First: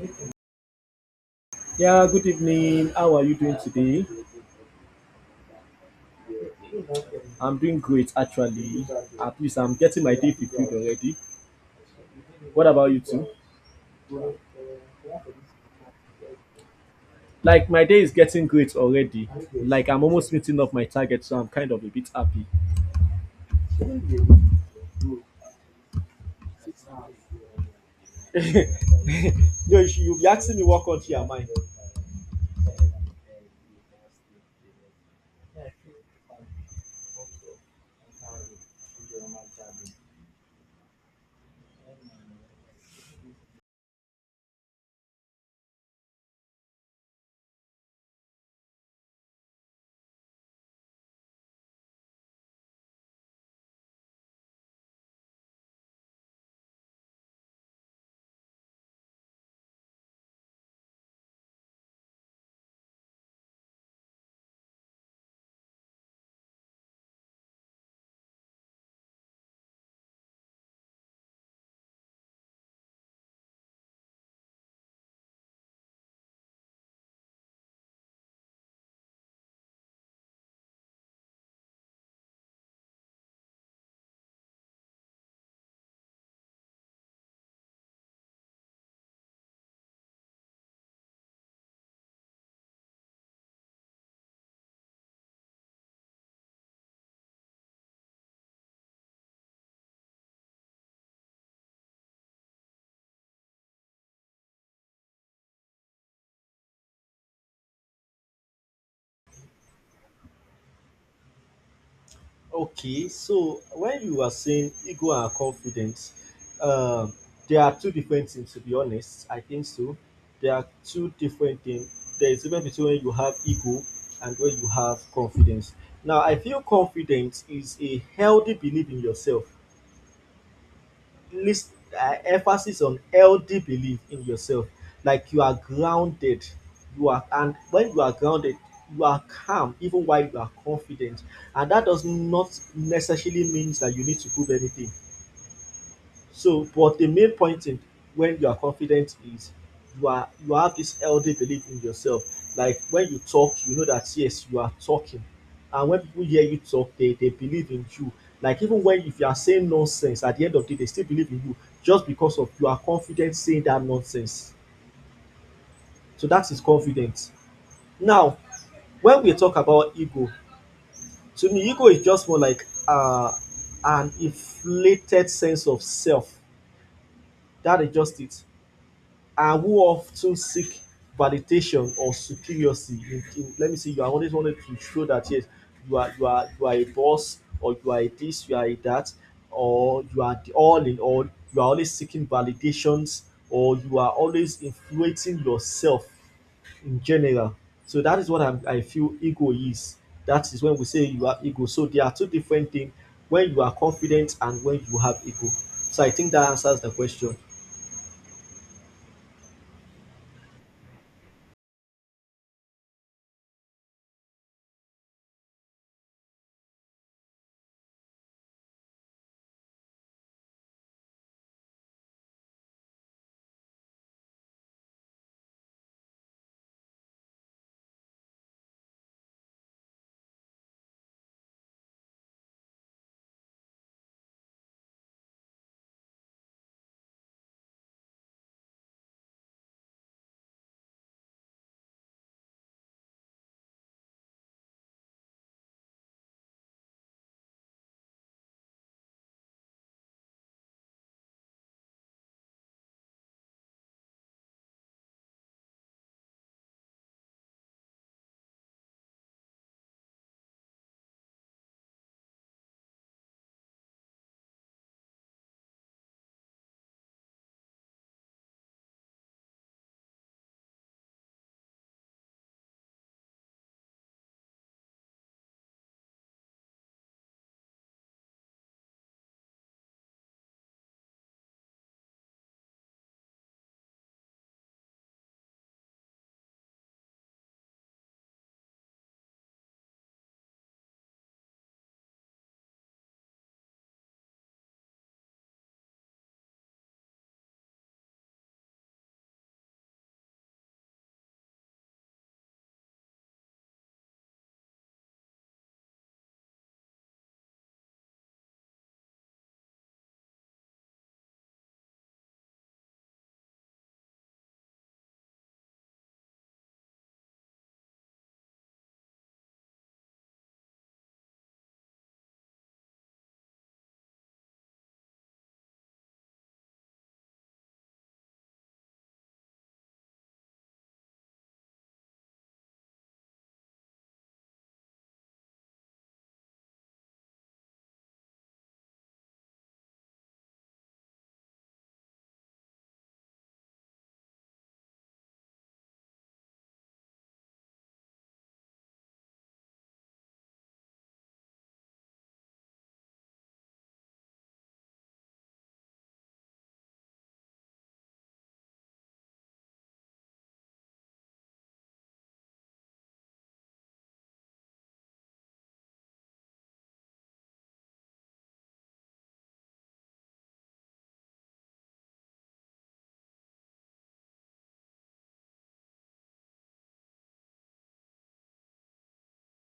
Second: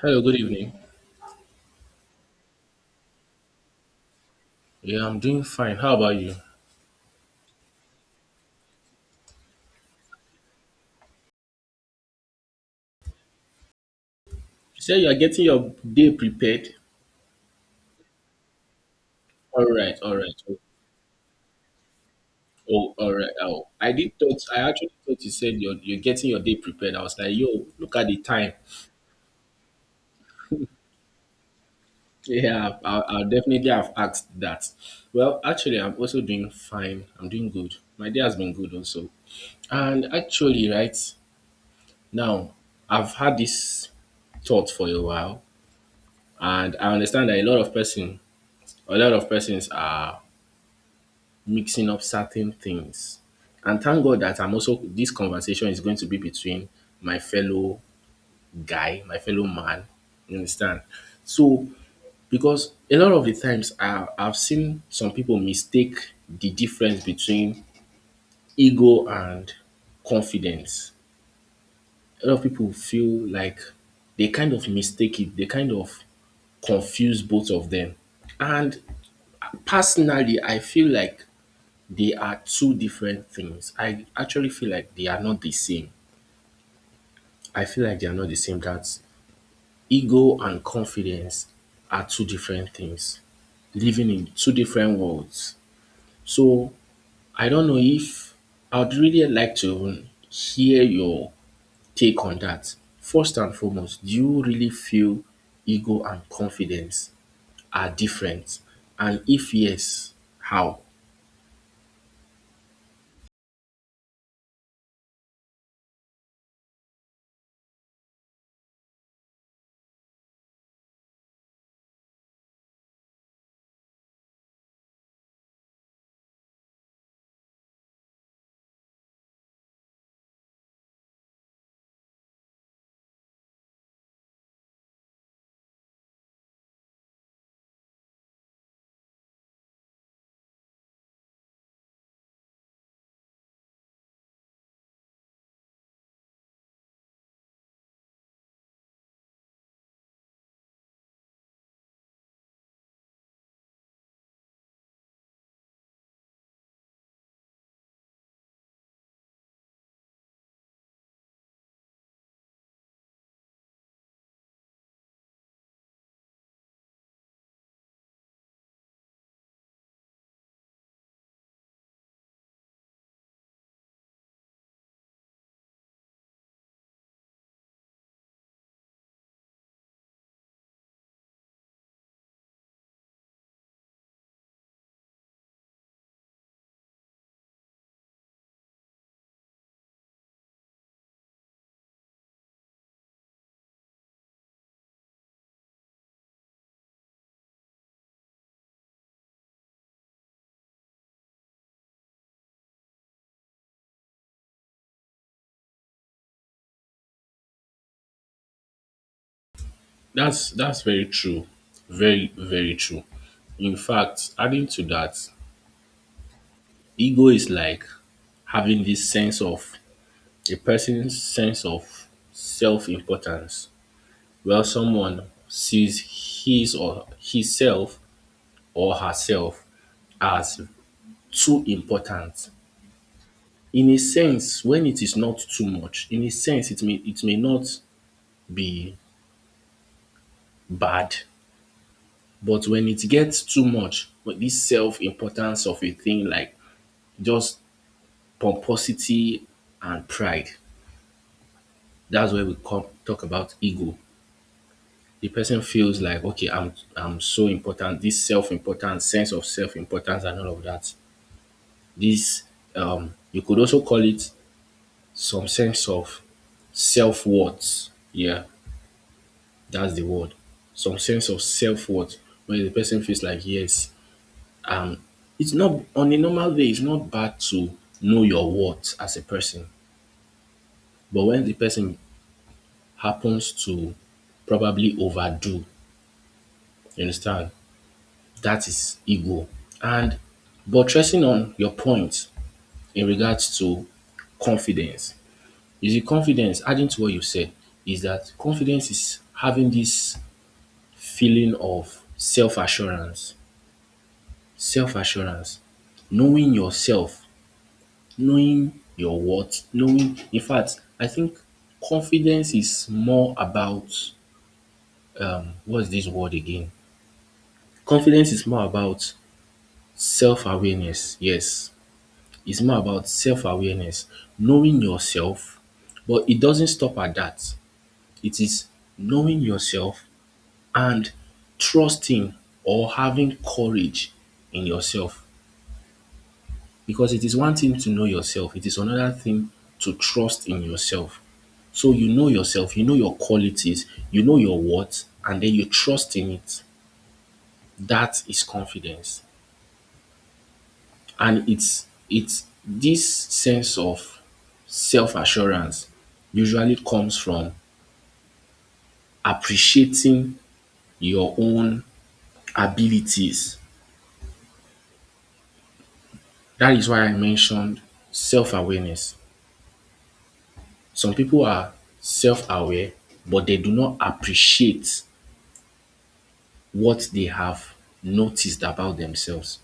Hello, good evening. Yeah, good evening. How are you doing today? Yeah, I'm doing fine. How about you? You I'm doing great actually. At least I'm getting my day fulfilled already. What about you too? said you are getting your day prepared. Like my day is getting great already. All Like right, I'm all right. almost Oh, meeting up my target, so I'm kind of a bit happy. oh, all right. Oh, I did thought. I actually thought you said you're getting your day prepared. I was like, yo, look at the time. No, you should, you'll be asking me what country am I? Yeah, I'll definitely have asked that. Well, actually, I'm also doing fine. I'm doing good. My day has been good also. And actually, right now, I've had this thought for a while, and I understand that a lot of persons are mixing up certain things. And thank God that I'm also this conversation is going to be between my fellow guy, my fellow man. You understand? So because a lot of the times I've seen some people mistake the difference between ego and confidence. A lot of people feel like they kind of confuse both of them. And personally, I feel like they are two different things. I actually feel like they are not the same. I feel like they are not the same. That ego and confidence are two different things, living in two different worlds. So I don't know if I would really like to hear your take on that. First and foremost, do you really feel ego and confidence are different? And if yes, how? Okay, so when you were saying ego and confidence, um, there are two different things to be honest. I think so. There are two different things. There is a difference between when you have ego and when you have confidence. Now, I feel confidence is a healthy belief in yourself list emphasis on healthy belief in yourself, like you are grounded, you are and when you are grounded you are calm even while you are confident, and that does not necessarily means that you need to prove anything. So, but the main point in when you are confident is you have this healthy belief in yourself. Like when you talk, you know that yes, you are talking. And when people hear you talk, they believe in you. Like even when if you are saying nonsense, at the end of the day, they still believe in you just because of you are confident saying that nonsense. So that is confidence. Now, when we talk about ego, to me, ego is just more like an inflated sense of self. That is just it, and who often seek validation or superiority in, let me see, you are always wanted to show that yes, you are a boss, or you are a this, you are a that, or you are the all in all. You are always seeking validations, or you are always influencing yourself in general. So that is what I feel ego is. That is when we say you have ego. So there are two different things: when you are confident and when you have ego. So I think that answers the question. That's very true. Very, very true. In fact, adding to that, ego is like having this sense of a person's sense of self-importance, where someone sees his or himself or herself as too important. In a sense, when it is not too much, in a sense it may not be bad, but when it gets too much, with this self-importance of a thing like just pomposity and pride. That's where we come talk about ego. The person feels like, okay, I'm so important. This self-importance, sense of self-importance, and all of that. This you could also call it some sense of self-worth. Yeah, that's the word. Some sense of self-worth, where the person feels like, yes, um, it's not on a normal day. It's not bad to know your worth as a person, but when the person happens to probably overdo. You understand? That is ego. And buttressing on your point in regards to confidence, you see, confidence, adding to what you said, is that confidence is having this feeling of self assurance, knowing yourself, knowing your worth, knowing. In fact, I think confidence is more about what's this word again? Confidence is more about self-awareness, yes. It's more about self-awareness, knowing yourself, but it doesn't stop at that. It is knowing yourself and trusting or having courage in yourself, because it is one thing to know yourself, it is another thing to trust in yourself. So you know yourself, you know your qualities, you know your worth, and then you trust in it. That is confidence. And it's this sense of self-assurance usually comes from appreciating your own abilities. That is why I mentioned self-awareness. Some people are self-aware, but they do not appreciate what they have noticed about themselves.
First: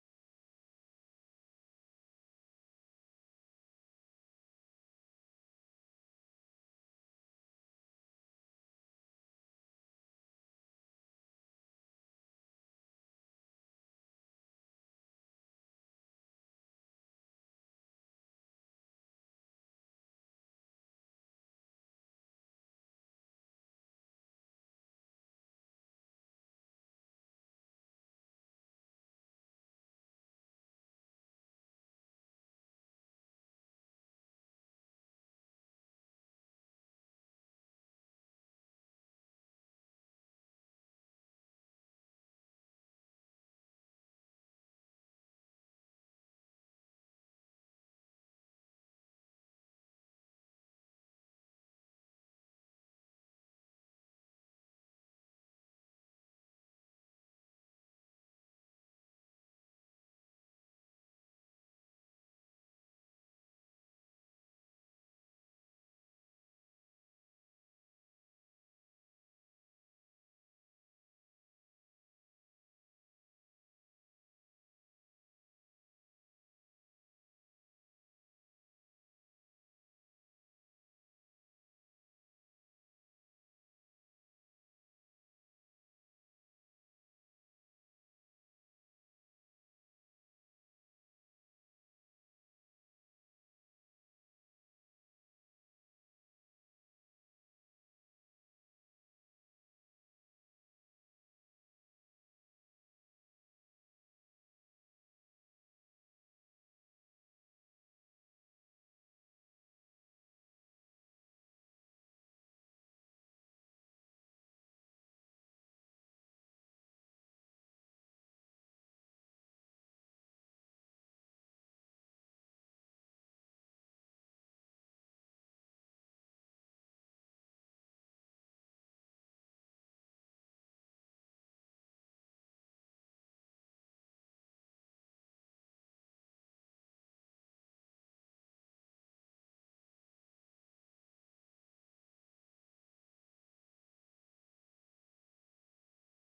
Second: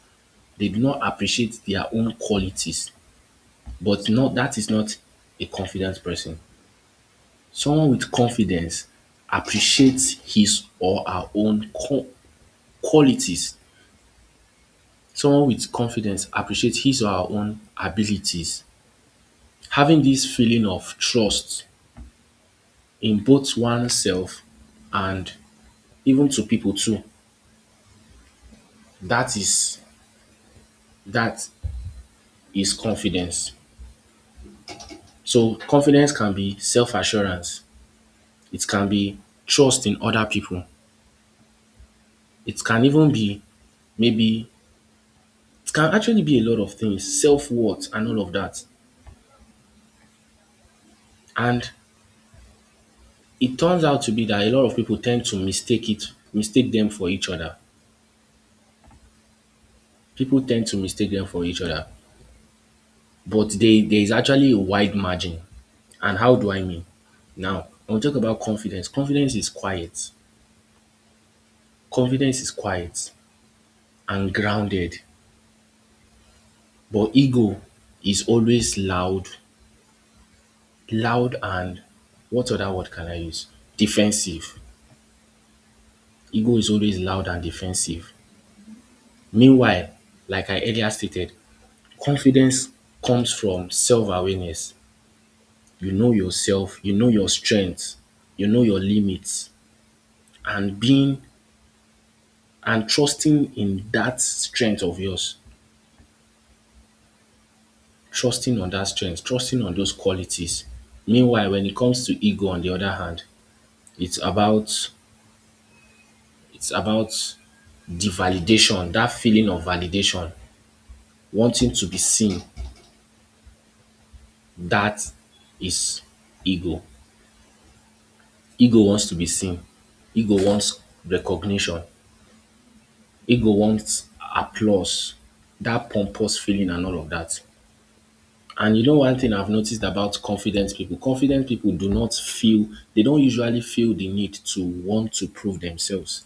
They do not appreciate their own qualities, but not that is not a confident person. Someone with confidence appreciates his or her own qua- qualities. Someone with confidence appreciates his or her own abilities. Having this feeling of trust in both oneself and even to people too, that is that is confidence. So confidence can be self-assurance. It can be trust in other people. It can even be maybe it can actually be a lot of things, self-worth and all of that. And it turns out to be that a lot of people tend to mistake it, mistake them for each other. People tend to mistake them for each other, but they there is actually a wide margin. And how do I mean? Now, when we talk about confidence, confidence is quiet. Confidence is quiet and grounded, but ego is always loud, loud and what other word can I use? Defensive. Ego is always loud and defensive. Meanwhile, like I earlier stated, confidence comes from self-awareness. You know yourself, you know your strengths, you know your limits and being and trusting in that strength of yours. Trusting on that strength, trusting on those qualities. Meanwhile, when it comes to ego on the other hand, it's about it's about the validation, that feeling of validation, wanting to be seen. That is ego. Ego wants to be seen. Ego wants recognition. Ego wants applause, that pompous feeling and all of that. And you know one thing I've noticed about confident people do not feel, they don't usually feel the need to want to prove themselves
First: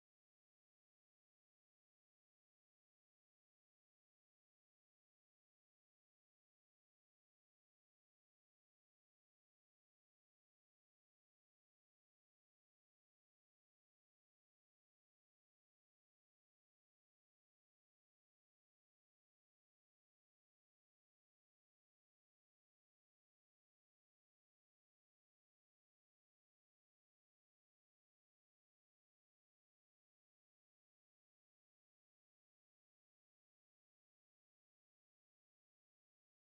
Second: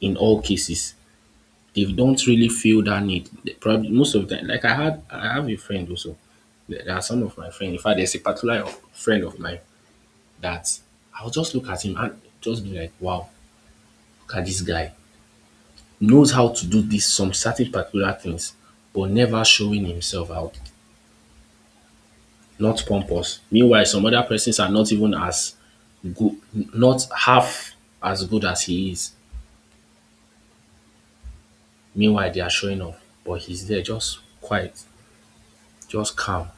in all cases. They don't really feel that need. They probably most of them, like I have a friend also. There are some of my friends. In fact, there's a particular friend of mine that I'll just look at him and just be like, wow, look at this guy. Knows how to do this some certain particular things but never showing himself out, not pompous. Meanwhile, some other persons are not even as good, not half as good as he is. Meanwhile, they are showing off, but he's there just quiet, just calm.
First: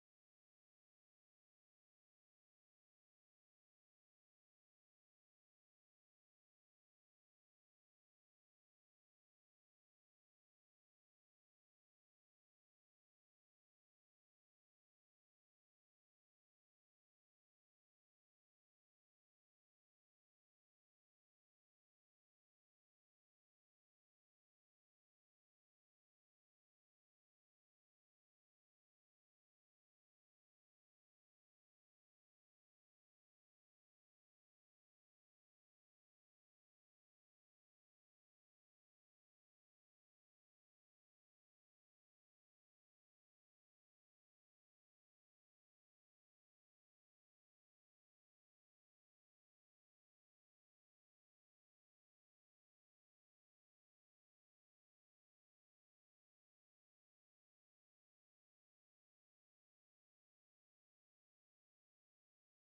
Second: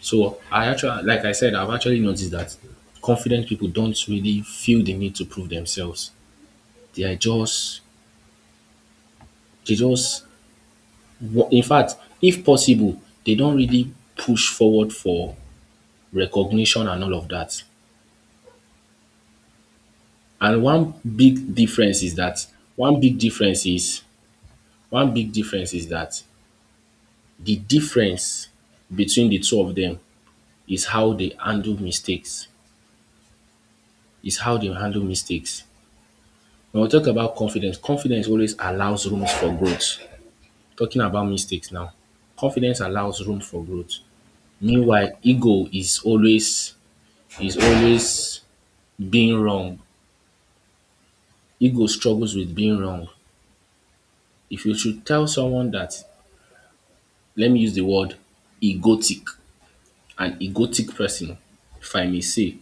So I actually, like I said, I've actually noticed that confident people don't really feel the need to prove themselves. They are just, they just, in fact, if possible, they don't really push forward for recognition and all of that. And one big difference is that one big difference is one big difference is that the difference between the two of them is how they handle mistakes. Is how they handle mistakes. When we talk about confidence, confidence always allows rooms for growth. Talking about mistakes now. Confidence allows room for growth. Meanwhile, ego is always being wrong. Ego struggles with being wrong. If you should tell someone that let me use the word egotic, an egotic person, if I may say.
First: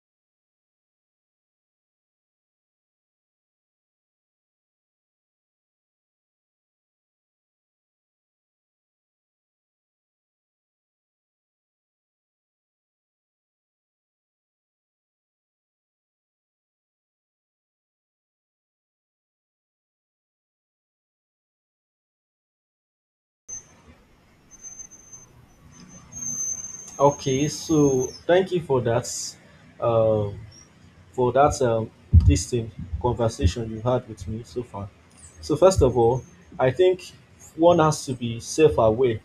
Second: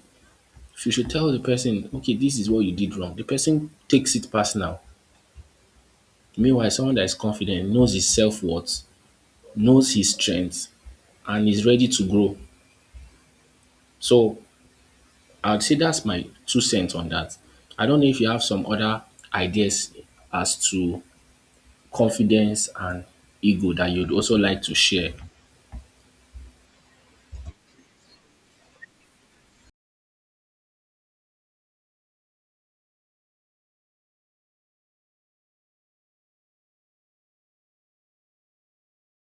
If you should tell the person, okay, this is what you did wrong, the person takes it personal. Meanwhile, someone that is confident knows his self worth, knows his strengths, and is ready to grow. So I'd say that's my 2 cents on that. I don't know if you have some other ideas as to confidence and ego that you'd also like to share. Okay, so thank you um, for that this thing, conversation you had with me so far. So first of all, I think one has to be self-aware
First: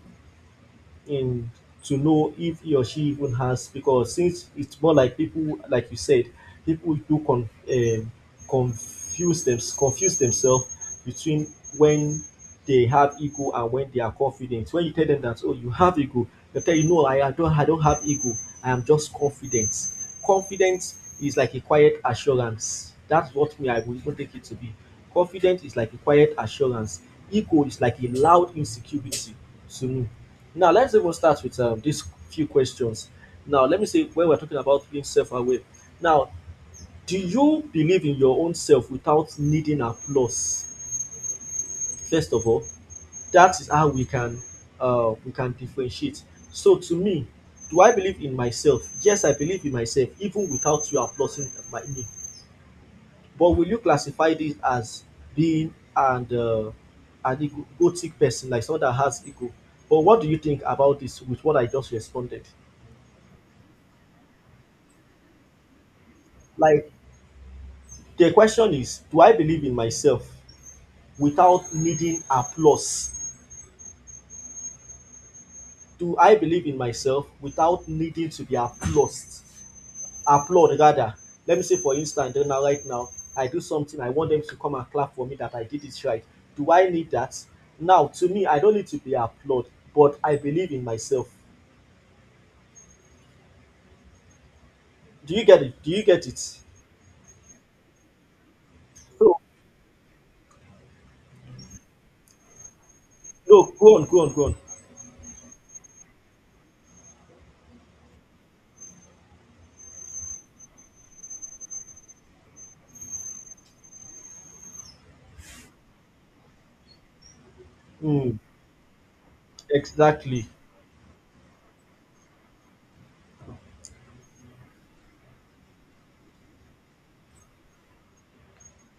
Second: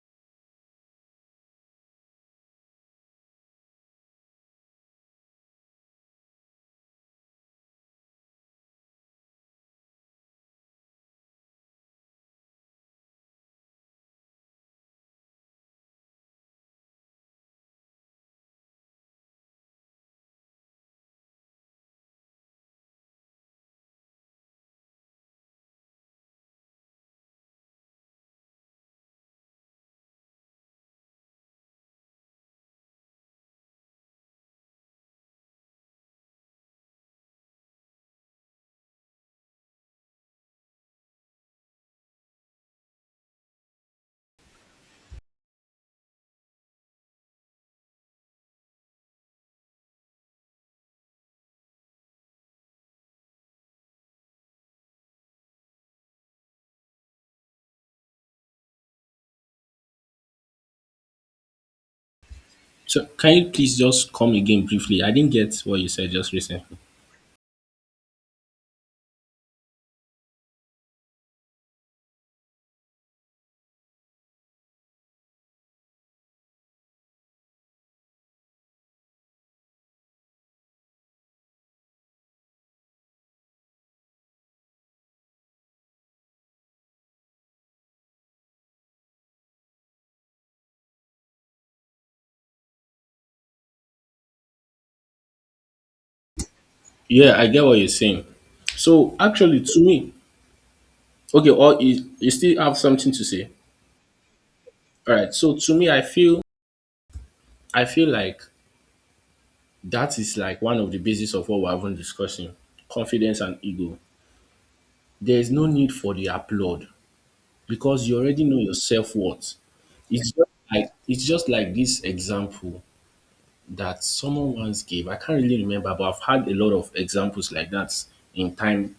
in to know if he or she even has, because since it's more like people, like you said, people do confuse them, confuse themselves between when they have ego and when they are confident. When you tell them that oh, you have ego, they tell you no, I don't, I don't have ego, I am just confident. Confidence is like a quiet assurance, that's what me I will even take it to be. Confidence is like a quiet assurance, ego is like a loud insecurity, to me. Now let's even start with these few questions. Now let me say when we're talking about being self-aware. Now, do you believe in your own self without needing applause? First of all, that is how we can differentiate. So to me, do I believe in myself? Yes, I believe in myself even without you applauding my me. But will you classify this as being and an egotic person, like someone that has ego? But what do you think about this with what I just responded? So can you please just come again briefly? I didn't get what you said just recently. like The question is, do I believe in myself without needing applause? Do I believe in myself without needing to be applauded? Applaud rather. Let me say for instance now, right now I do something, I want them to come and clap for me that I did it right. Do I need that? Now to me, I don't need to be applauded but I believe in myself. Do you get it? Do you get it? Yeah, I get what you're saying. So So actually, to me, okay, or you still have something to say. no, go on. All right. So to me, I feel like that is like one of the basis of what we're even discussing: confidence and ego. There is no need for the applaud because you Mm, already know your self worth. Exactly. It's just like this example that someone once gave. I can't really remember, but I've had a lot of examples like that in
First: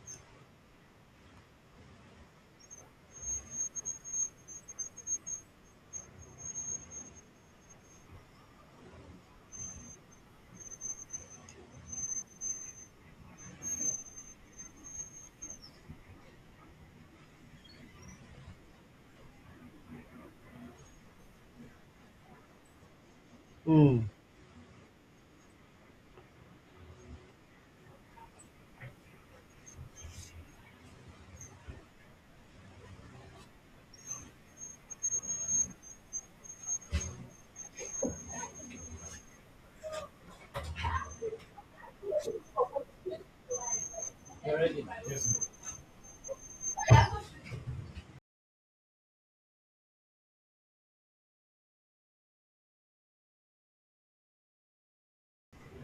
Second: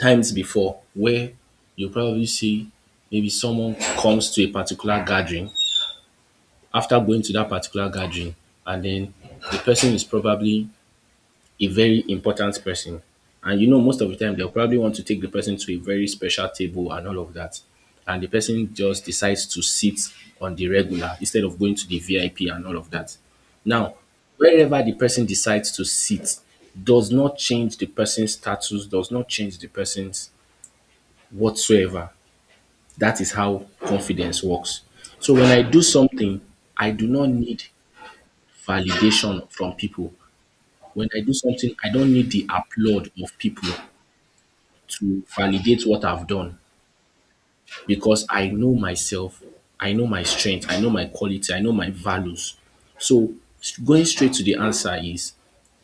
times before where you probably see maybe someone comes to a particular gathering after going to that particular gathering and then the person is probably a very important person, and you know most of the time they'll probably want to take the person to a very special table and all of that, and the person just decides to sit on the regular instead of going to the VIP and all of that. Now Mm. wherever the person decides to sit does not change the person's status, does not change the person's whatsoever. That is how confidence works. So when I do something, I do not need validation from people. When I do something, I don't need the applaud of people to validate what I've done, because I know myself, I know my strength, I know my quality, I know my values. So going straight to the answer is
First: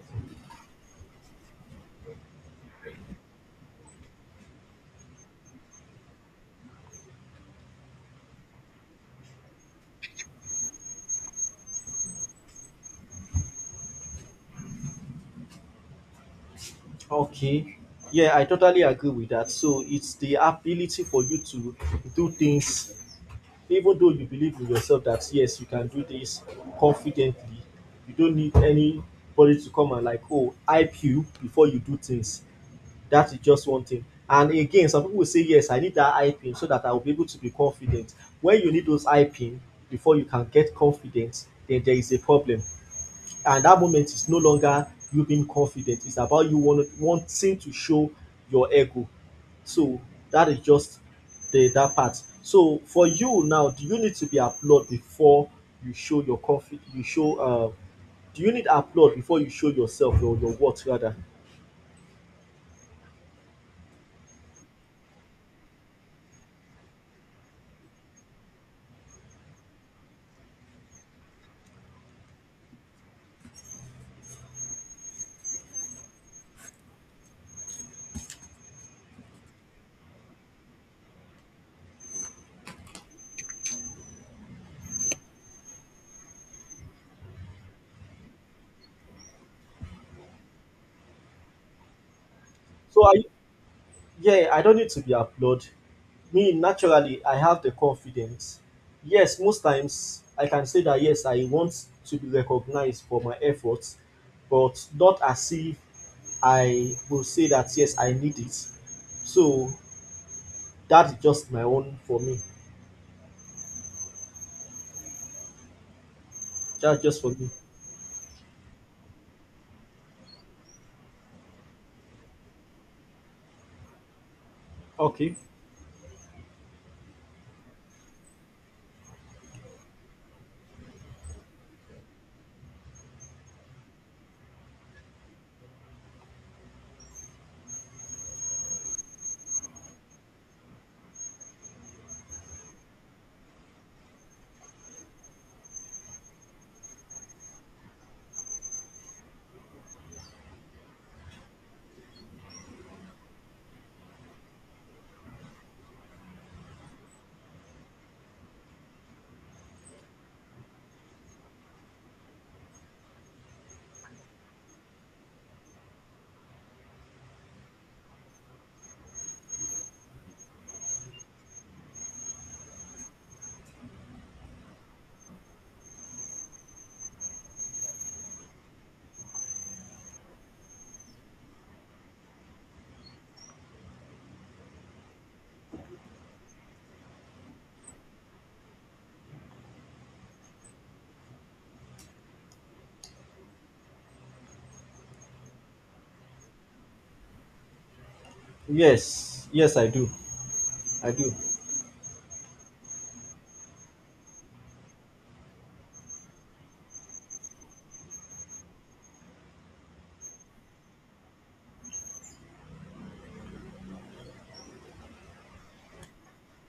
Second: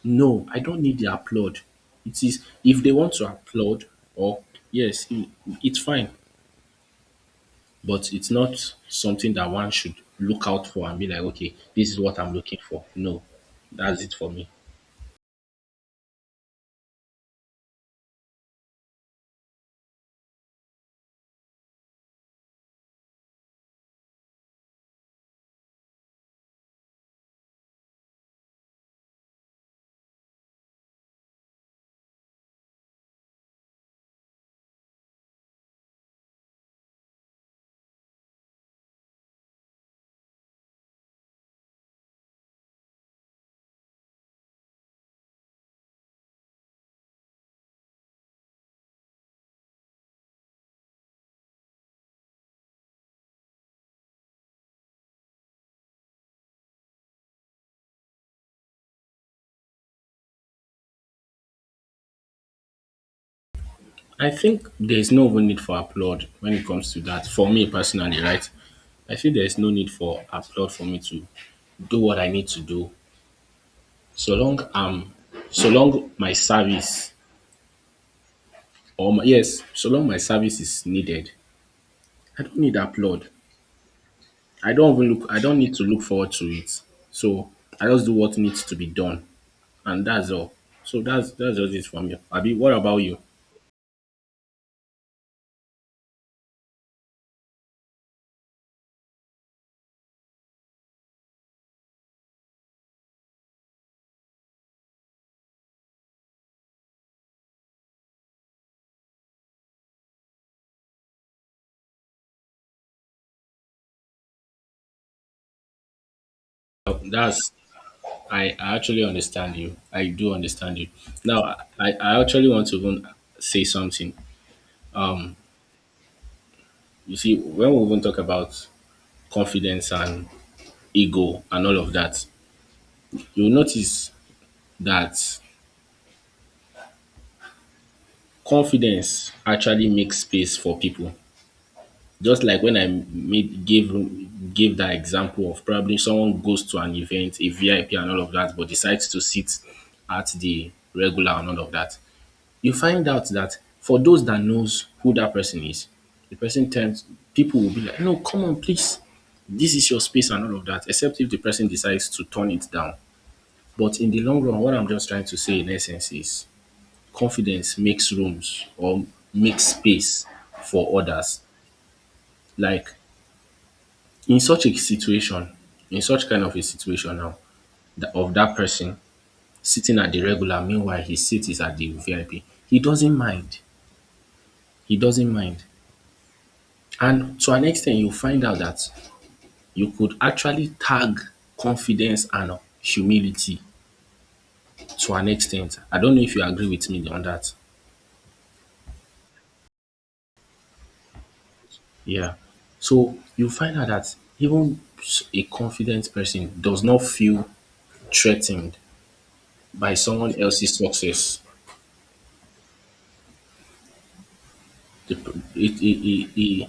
no, I don't need the applaud. It is if they want to applaud or yes, it's fine. But it's not something that one should look out for and be like, okay, this is what I'm looking for. No, that's it for me. Okay. Yeah, I totally agree with that. So it's the ability for you to do things, even though you believe in yourself that yes, you can do this confidently. You don't need anybody to come and like, oh, hype you before you do things. That is just one thing. And again, some people will say, yes, I need that hyping so that I will be able to be confident. When you need those hyping before you can get confident, then there is a problem. And that moment is no longer you being confident, it's about wanting to show your ego. So that is just the that part. So for you now, do you need to be applauded before you show your confidence, you show do you need applaud before you show yourself, or your worth rather? I think there's no even need for applaud when it comes to that. For me personally, right? I feel there's no need for applaud for me to do what I need to do. So long um so long my service yes, so long my service is needed, I don't need applaud. I don't need to look forward to it. So I just do what needs to be done, and that's all. So that's just it from you. Abi, what about So you? I yeah, I don't need to be applauded. Me, naturally I have the confidence. Yes, most times I can say that yes, I want to be recognized for my efforts, but not as if I will say that yes, I need it. So that's just my own for me. That's just for me. That's I actually understand you. I do understand you. Now I actually want to even say something. Okay. You see, when we even talk about confidence and ego and all of that, you'll notice that confidence actually makes space for people. Just like when I made gave gave that example of probably someone goes to an event, a VIP and all of that, but decides to sit at the regular and all of that. You find out that for those that knows who that person is, the person tends people will be like, no, come on, please. This is your space and all of that, except if the person decides to turn it down. But in the long run, what I'm just trying to say in essence is confidence makes rooms or makes space for others. Like In such a situation, in such kind of a situation now, of that person sitting at the regular, meanwhile his seat is at the VIP, he doesn't mind. He doesn't mind. And to an extent, you find out that you could actually tag confidence and humility to an extent. I don't know if you agree with me on that. Yes, yes, I do. I do. Yeah. So you find out that even a confident person does not feel threatened by someone else's success. The, p- it,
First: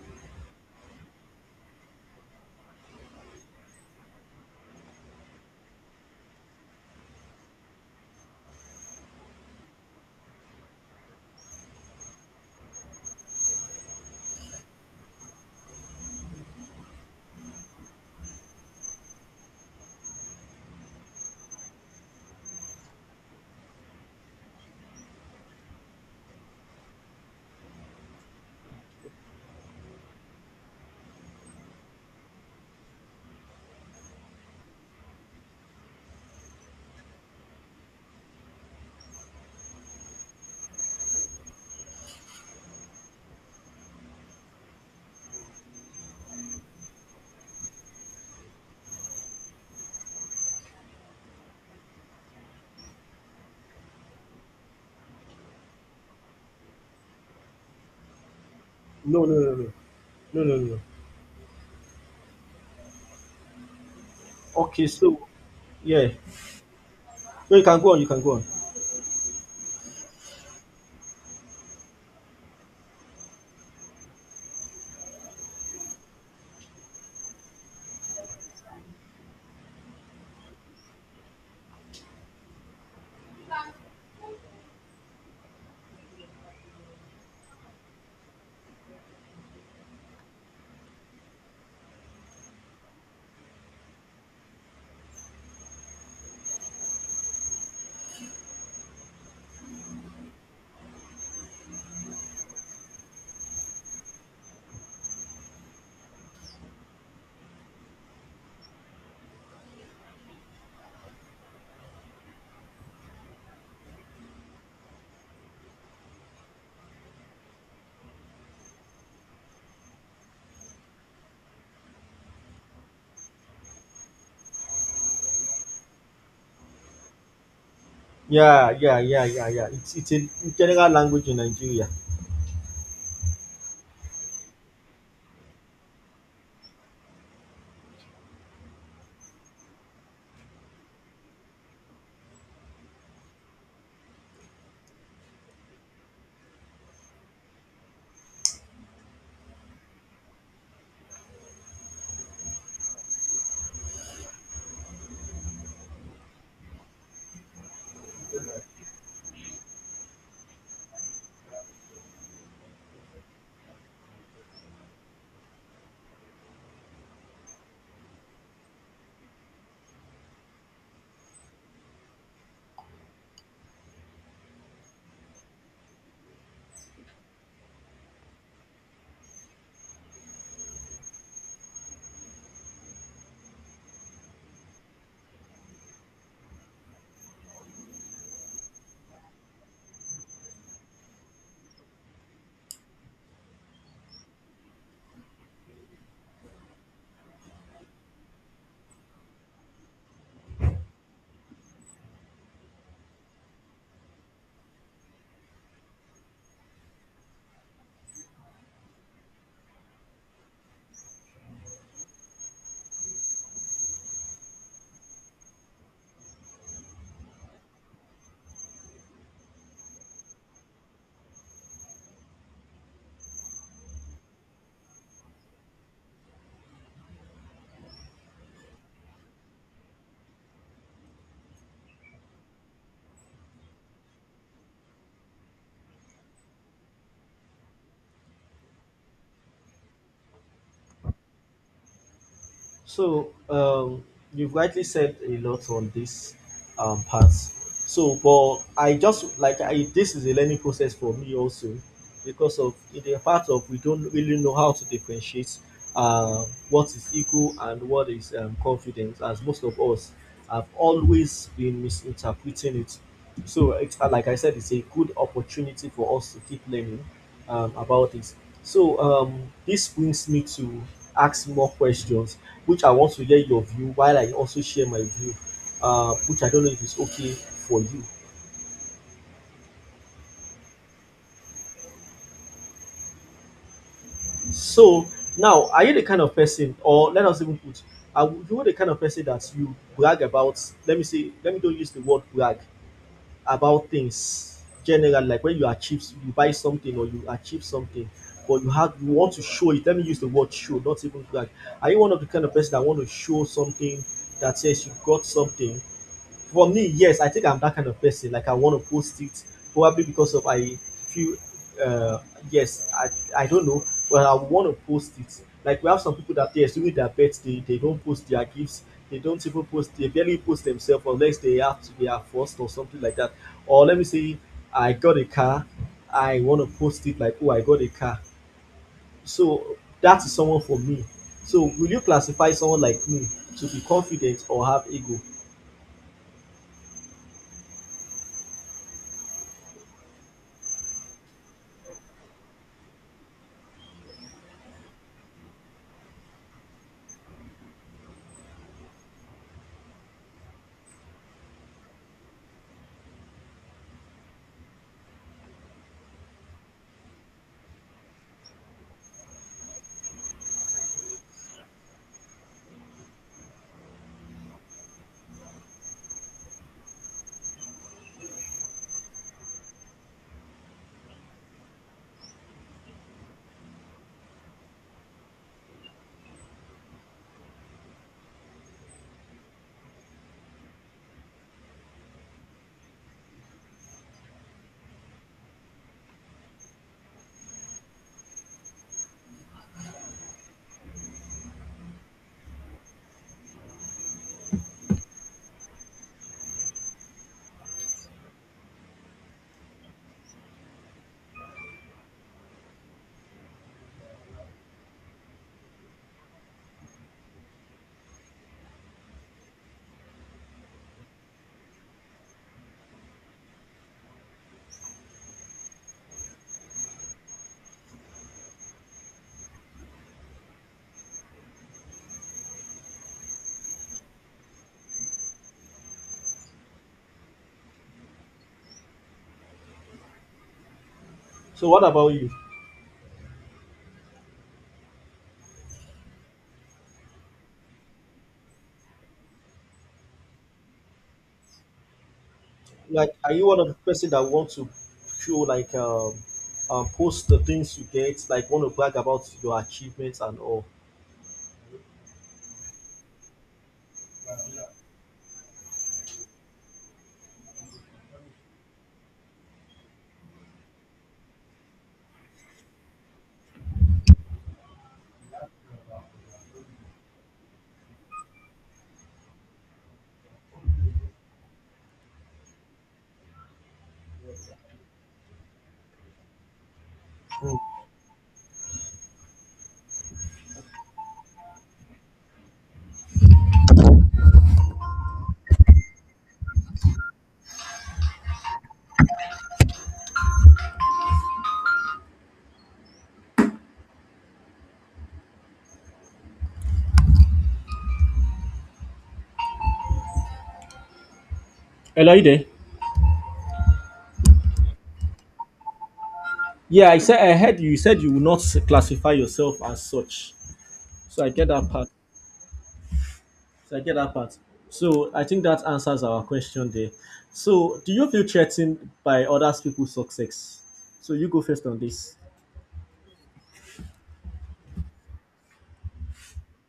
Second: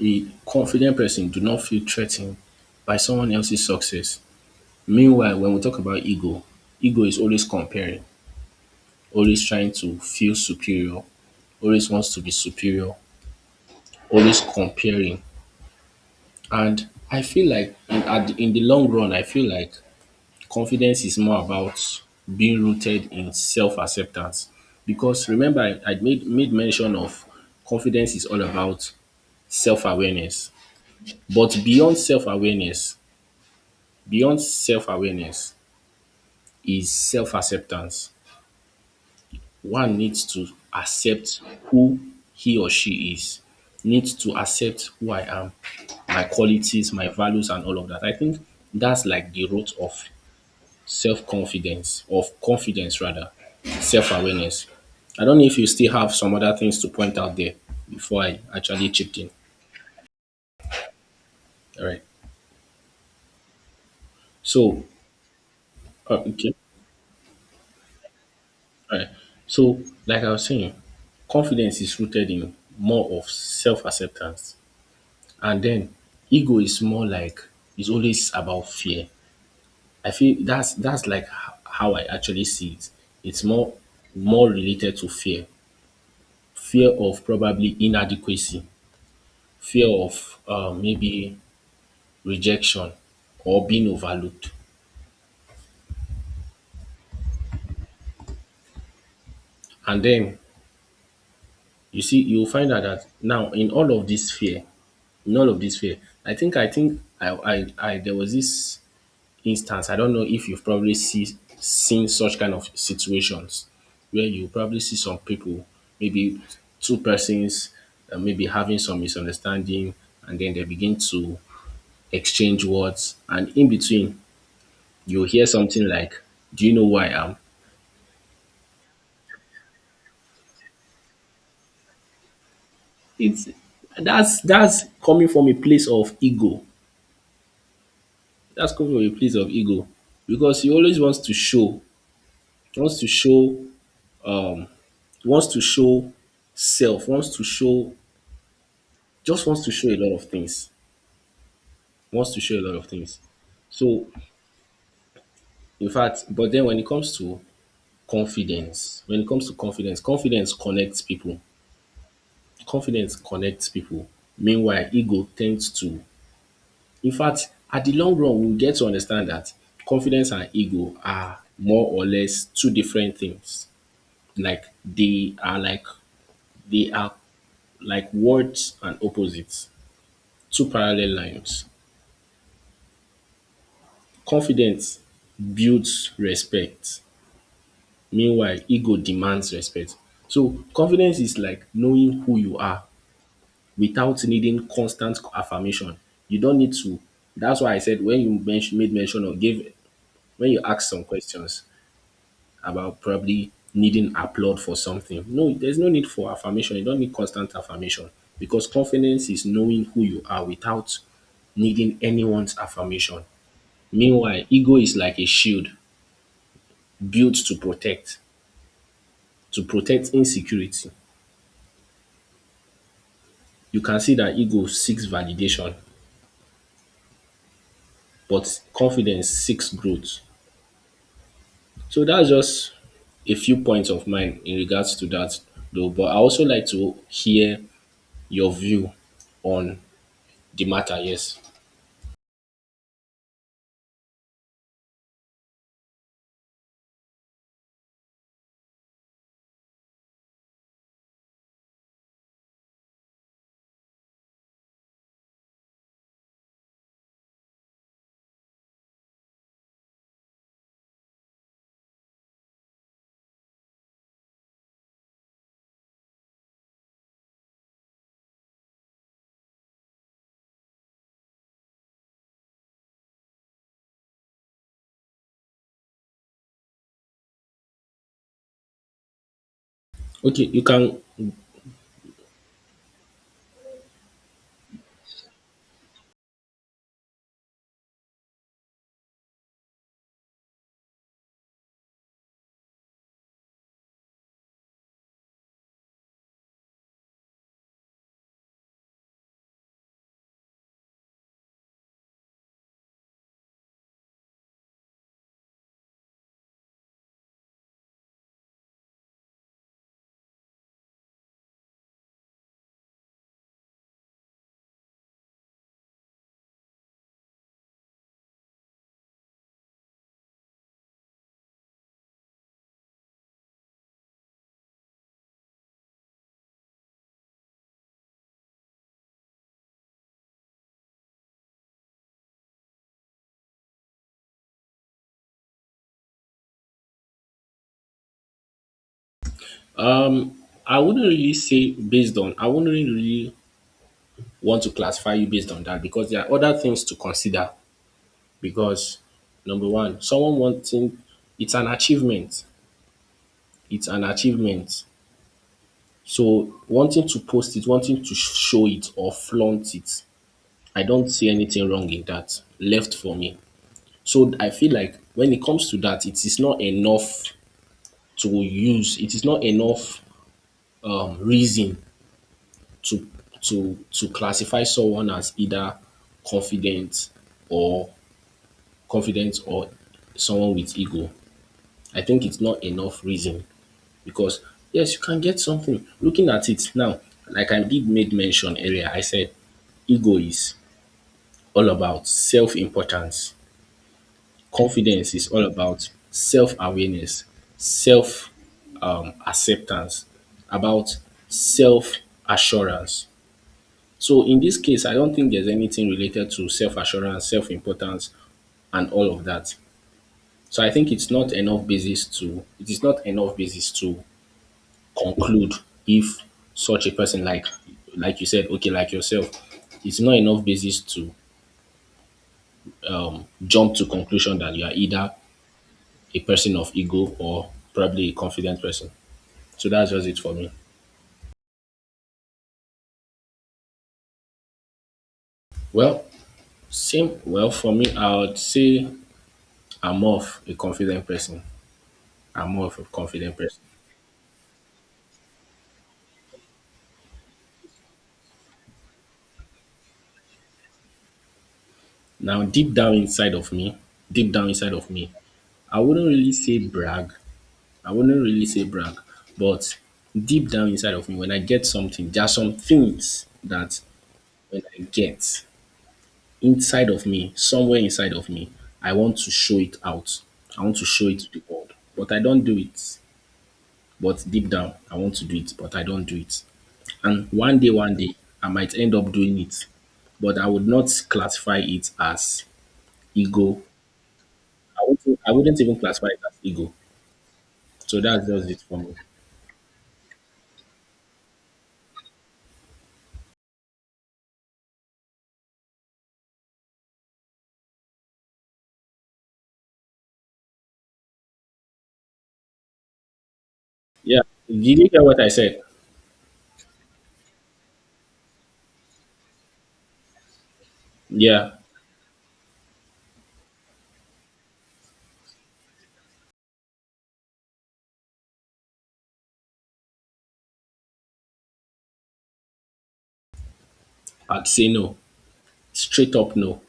A confident person do not feel threatened by someone else's success. Meanwhile, when we talk about ego, ego is always comparing, always trying to feel superior, always wants to be superior, always comparing. And I feel like in the long run, I feel like confidence is more about being rooted in self acceptance. Because remember, I made mention of confidence is all about self awareness. But beyond self awareness, Beyond self-awareness is self-acceptance. One needs to accept who he or she is, needs to accept who I am, my qualities, my values, and all of that. I think that's like the root of confidence rather, self-awareness. I don't know if you still have some other things to point out there before I actually chipped No, in. no, no, no, no, no, no. All right. So, Okay, so yeah, okay. no, You can go on. Right. So, like I was saying, confidence is rooted in more of self acceptance. And then ego is more like it's always about fear. I feel that's like how I actually see it. It's more more related to fear. Fear of probably inadequacy, fear of maybe rejection or being overlooked. And then you see you'll find out that now in all of this fear, none of this fear. I think I think I I, I there was this instance. I don't know if you've probably seen such kind of situations where you probably see some people, maybe two persons, maybe having some misunderstanding, and then they begin to exchange words, and in between you hear something like, "Do you know who I am?" Yeah, yeah, yeah, yeah, yeah. It's a general language in Nigeria. It's That's coming from a place of ego. That's coming from a place of ego because he always wants to show wants to show self, wants to show, just wants to show a lot of things, wants to show a lot of things. So, in fact, but then when it comes to confidence, confidence connects people. Confidence connects people. Meanwhile, ego tends to, in fact, at the long run, we'll get to understand that confidence and ego are more or less two different things. Like they are like, they are like words and opposites, two parallel lines. Confidence builds respect meanwhile ego demands respect. So confidence is like knowing who you are without needing constant affirmation. You don't need to that's why I said when you mention or gave when you ask some questions about probably needing applaud for something. No, there's no need for affirmation. You don't need constant affirmation because confidence is knowing who you are without needing anyone's affirmation. Meanwhile, ego is like a shield built to protect insecurity. You can see that ego seeks validation, but confidence seeks growth. So that's just a few points of mine in regards to that, though. But I also like to hear your view on the matter. Yes. So you've rightly said a lot on this part. So, but I just like I, this is a learning process for me also, because of in the part of we don't really know how to differentiate what is ego and what is confidence, as most of us have always been misinterpreting it. So, it's, like I said, it's a good opportunity for us to keep learning about this. So, this brings me to ask more questions which I want to hear your view while I also share my view, which I don't know if it's okay for you. Okay. You can. So now, are you the kind of person, or let us even put, are you the kind of person that you brag about? Let me say, let me don't use the word brag about things generally, like when you achieve, you buy something or you achieve something, but you have you want to show it. Let me use the word show, not even brag. Are you one of the kind of person that want to show something that says you got something? For me, yes, I think I'm that kind of person. Like I want to post it, probably because of I feel uh yes, I don't know, but I want to post it. Like we have some people that yes, during their birthday, they don't post their gifts, they don't even post, they barely post themselves unless they have to, they are forced or something like that. Or let me say I got a car, I want to post it like oh, I got a car. So that is someone for me. So will you classify someone like me to be confident or have ego? Um, I wouldn't really say based on. I wouldn't really want to classify you based on that because there are other things to consider. Because number one, someone wanting it's an achievement it's an achievement. So wanting to post it, wanting to show it or flaunt it, I don't see anything wrong in that. Left for me. So I feel like when it comes to that, it is not enough to use. It is not enough reason to to classify someone as either confident or confident or someone with ego. I think it's not enough reason because yes, you can get something. Looking at it now, like I did made mention earlier, I said ego is all about self importance, confidence is all about self awareness, self acceptance, about self assurance. So, in this case, I don't think there's anything related to self assurance, self importance, and all of that. So I think it is not enough basis to conclude if such a person like you said okay like yourself it's not enough basis to jump to conclusion that you are either a person of ego or probably a confident person. So that's just it for me. So what about you? Well, same well for me I would say i'm more of a confident person I'm more of a Like are confident you person. one of the person that wants to show like post the things you get, like want to brag about your achievements and all? Now deep down inside of me i wouldn't really say brag I wouldn't really say brag, but deep down inside of me, when I get something, there are some things that when I get inside of me, somewhere inside of me, I want to show it out. I want to show it to the world, but I don't do it. But deep down, I want to do it, but I don't do it. And Mm. one day, I might end up doing it, but I would not classify it as ego. I wouldn't even classify it as ego. So that's just it for me. Hello, are you there? Yeah. Did you hear what I said? Yeah, I said I heard you said you will not classify yourself as such, so I get Yeah. that part. So I get that part. So I think that answers our question there. So do you feel threatened by other people's success? So you go first on this. I'd say no, straight up no.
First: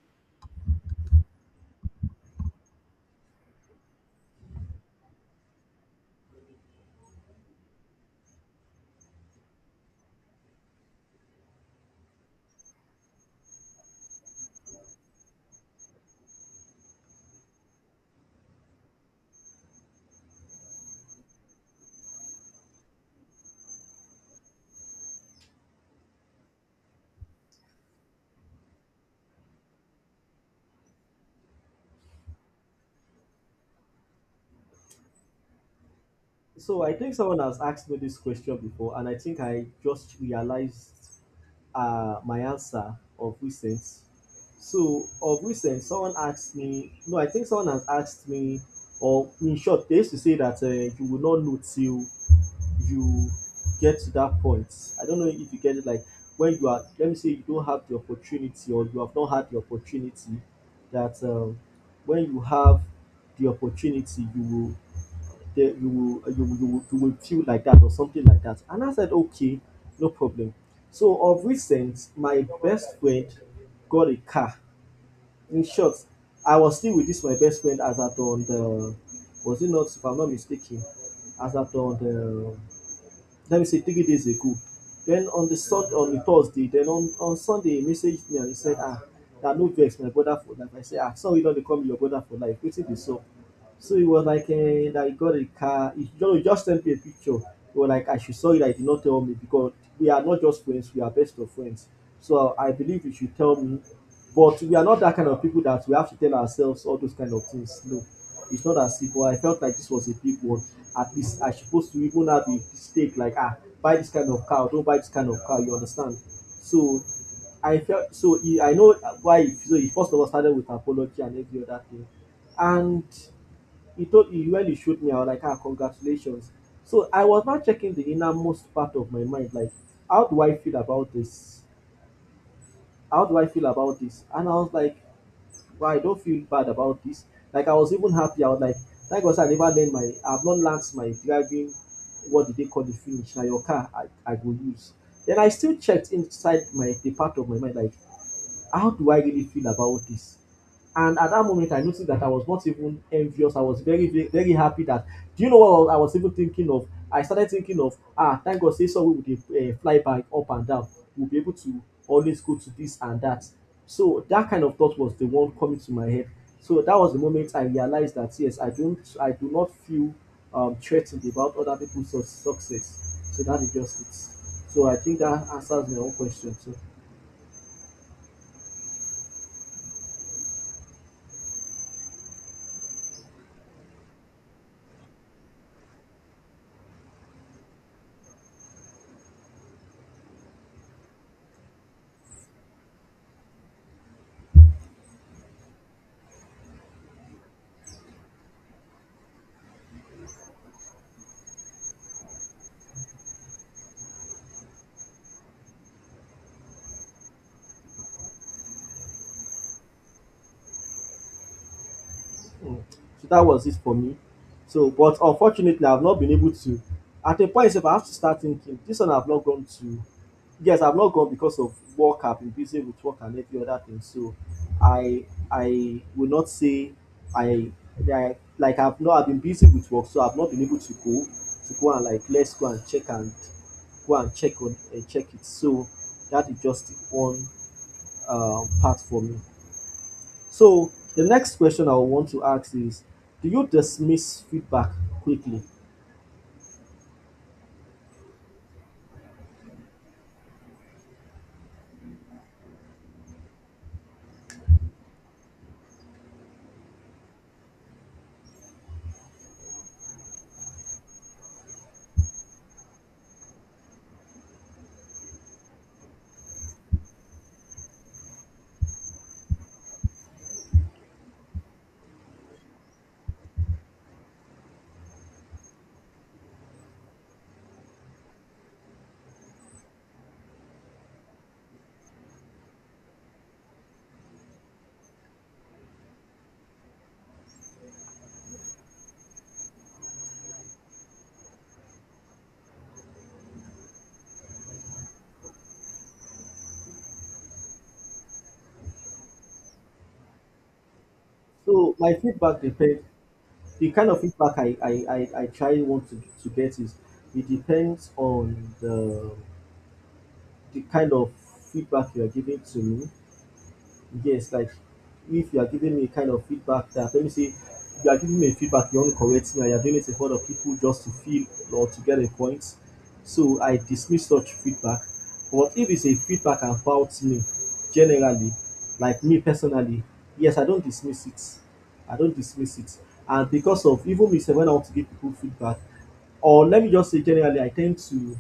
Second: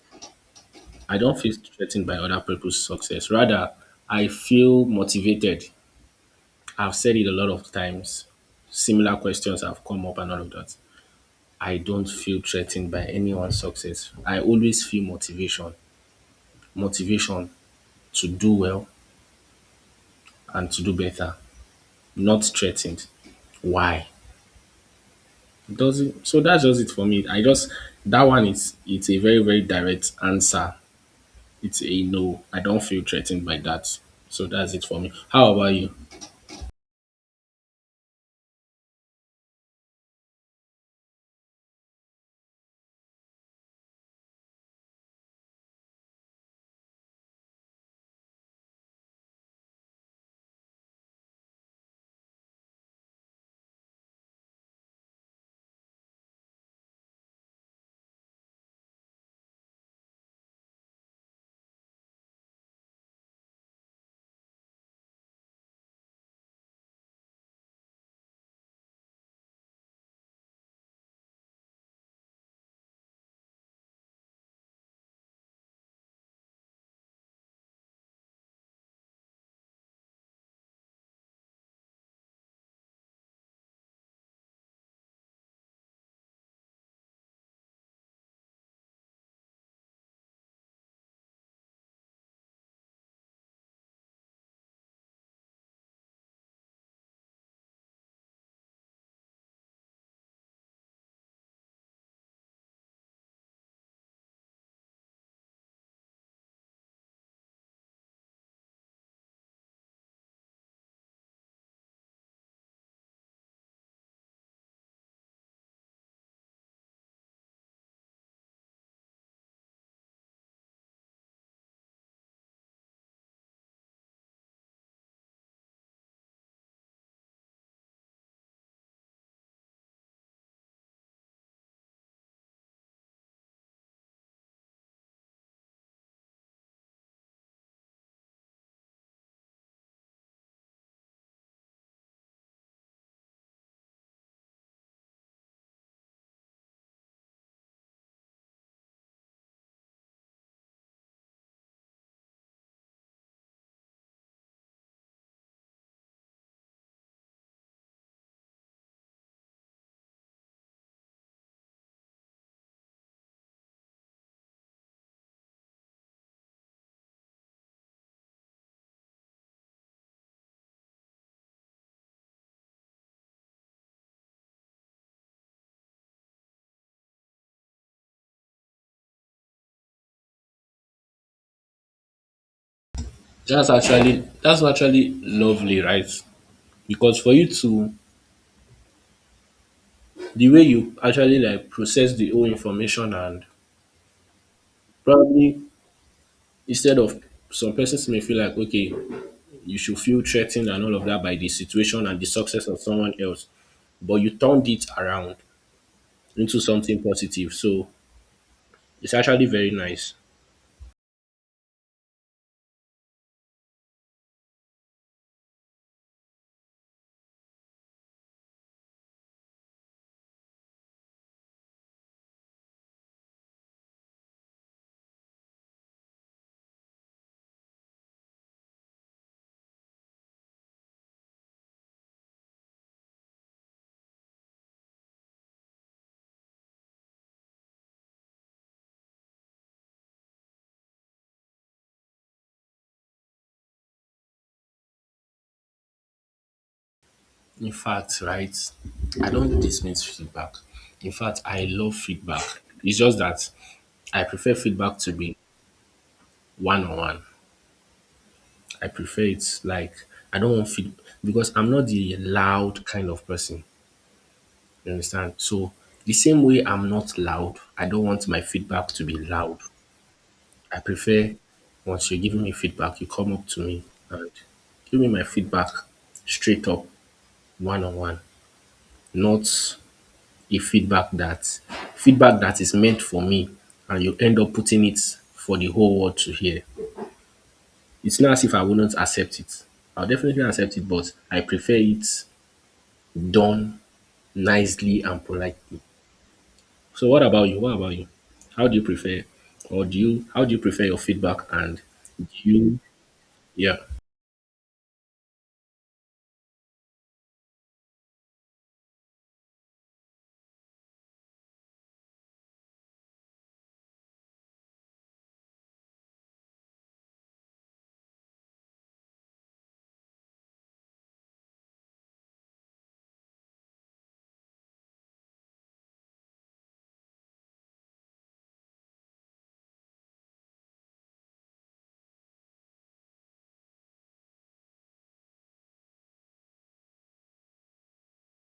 I don't feel threatened by other people's success. Rather, I feel motivated. I've said it a lot of times. Similar questions have come up and all of that. I don't feel threatened by anyone's success. I always feel motivation, motivation to do well and to do better, not threatened. Why? Doesn't so that's just it for me. I just that one is it's a very, very direct answer it's a no. I don't feel threatened by that. So that's it for me. How about you? So I think someone has asked me this question before and I think I just realized my answer of recent. So of recent, someone asked me. No, I think someone has asked me. Or in short, they used to say that you will not know till you get to that point. I don't know if you get it. Like when you are, let me say, you don't have the opportunity, or you have not had the opportunity. That when you have the opportunity, you will there you will you will feel like that or something like that, and I said okay, no problem. So of recent my best friend got a car. In short, I was still with this my best friend as at on the, was it not, if I'm not mistaken, as at on the, let me say, 3 days ago. Then on the sun on the Thursday, then on Sunday he messaged me and he said ah, na no vex my brother for life. I say ah sorry don dey call me your brother for life, wetin dey sup. So it was like that he got a car. He just sent me a picture. He was like, I should saw it. I did not tell me because we are not just friends, we are best of friends. So I believe you should tell me. But we are not that kind of people that we have to tell ourselves all those kind of things. No, it's not as simple. I felt like this was a big one. At least I supposed to even have a mistake like buy this kind of car. Don't buy this kind of car. You understand? So I felt so. I know why. So he first of all started with apology and every other thing, and He told he when he showed me, I was like, congratulations. So I was now checking the innermost part of my mind, like, how do I feel about this? How do I feel about this? And I was like, well, I don't feel bad about this. Like I was even happy. I was like, thank God sir, I've not learned my driving what did they call the finish now your car I will use. Then I still checked inside my the part of my mind like how do I really feel about this? And at that moment, I noticed that I was not even envious. I was very, very, very happy that. Do you know what I was even thinking of? I started thinking of, thank God, say so we would fly back up and down. We'll be able to always go to this and that. So that kind of thought was the one coming to my head. So that was the moment I realized that yes, I do not feel threatened about other people's success. So that is just it. So I think that answers my own question too. That's actually lovely, right? Because for you to the way you actually like process the whole information and probably instead of some persons may feel like okay, you should feel threatened and all of that by the situation and the success of someone else. But you turned it around into something positive. So it's actually very nice. Mm. So that was it for me. So, but unfortunately, I've not been able to. At a point, if I have to start thinking, this one I've not gone to. Yes, I've not gone because of work. I've been busy with work and every other thing. So, I I will not say I, I like I've not. I've been busy with work, so I've not been able to go and like let's go and check and go and check on check it. So that is just one part for me. So the next question I want to ask is, do you dismiss feedback quickly? In fact, right, I don't dismiss feedback. In fact, I love feedback. It's just that I prefer feedback to be one on one. I prefer it like I don't want feed because I'm not the loud kind of person. You understand? So the same way I'm not loud, I don't want my feedback to be loud. I prefer once you are giving me feedback, you come up to me and give me my feedback straight up, one on one, not a feedback that is meant for me and you end up putting it for the whole world to hear. It's not as if I wouldn't accept it. I'll definitely accept it, but I prefer it done nicely and politely. So what about you? What about you? How do you prefer or do you how do you prefer your feedback and So my do feedback you depends. yeah. The kind of feedback I try want to get is it depends on the kind of feedback you are giving to me, yes, like if you are giving me a kind of feedback that let me say if you are giving me a feedback you want to correct me and you're doing it in front of people just to feel or to get a point, so I dismiss such feedback. But if it's a feedback about me generally, like me personally, yes, I don't dismiss it. I don't dismiss it. And because of even me sef when I want to give people feedback, or let me just say generally, I tend to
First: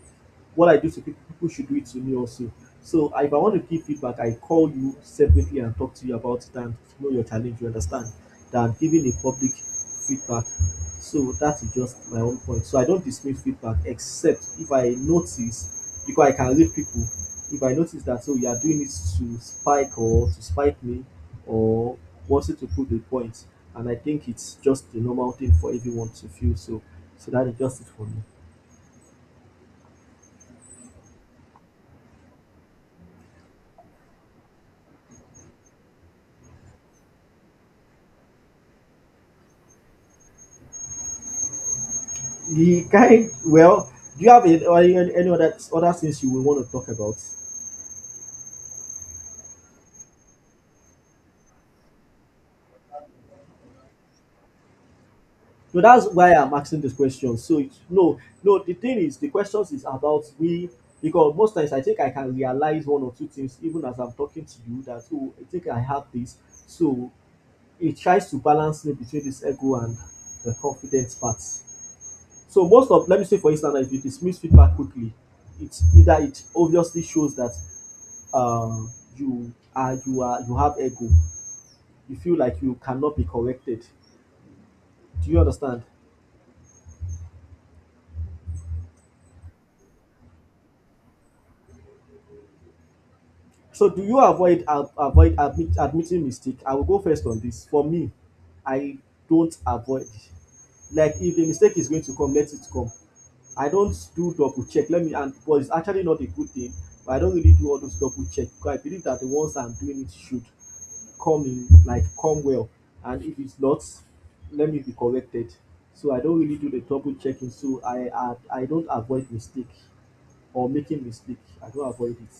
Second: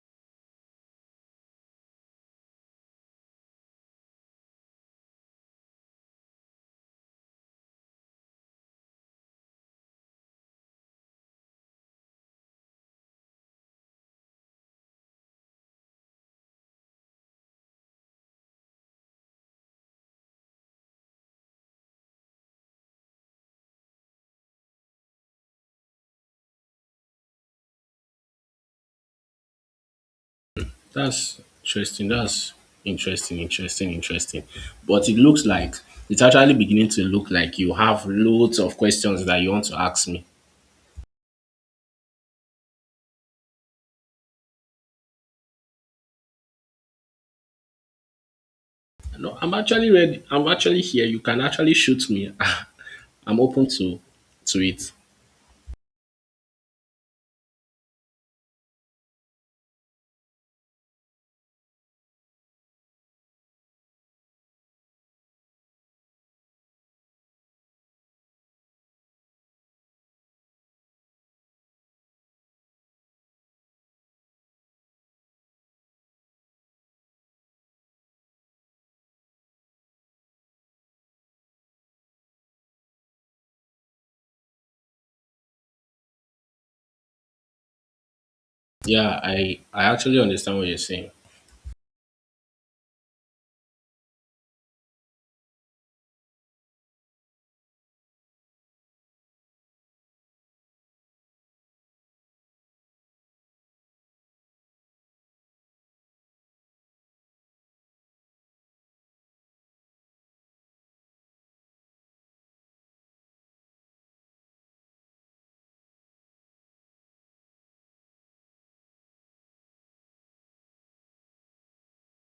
what I do to people people should do it to me also. So if I want to give feedback, I call you separately and talk to you about it and know your challenge, you understand, than giving a public feedback. So that is just my own point. So I don't dismiss feedback except if I notice, because I can read people, if I notice that so you are doing it to spike me, or wanting to prove a point. And I think it's just the normal thing for everyone to feel so. So that is just it for me. That's interesting. That's interesting. But it looks like it's actually beginning to look like you have loads of questions that you want to ask me. The kind well, do you have any, or any other things you will want to talk about? No, I'm actually ready. I'm actually here. You can actually shoot me. I'm open to it. No, that's why I'm asking this question. No, no. The thing is, the questions is about we because most times I think I can realize one or two things even as I'm talking to you that oh I think I have this. So it tries to balance me between this ego and the confidence part. So most of let me say for instance, if you dismiss feedback quickly, it's either it obviously shows that um you have ego, you feel like you cannot be corrected, do you understand? Yeah, I actually understand what you're saying. So do you avoid admitting mistake? I will go first on this for me. I don't avoid. Like if a mistake is going to come, let it come. I don't do double check. Let me and but it's actually not a good thing. But I don't really do all those double check because I believe that the ones I'm doing it should coming like come well. And if it's not, let me be corrected. So I don't really do the double checking, so I don't avoid mistake or making mistake. I don't avoid it.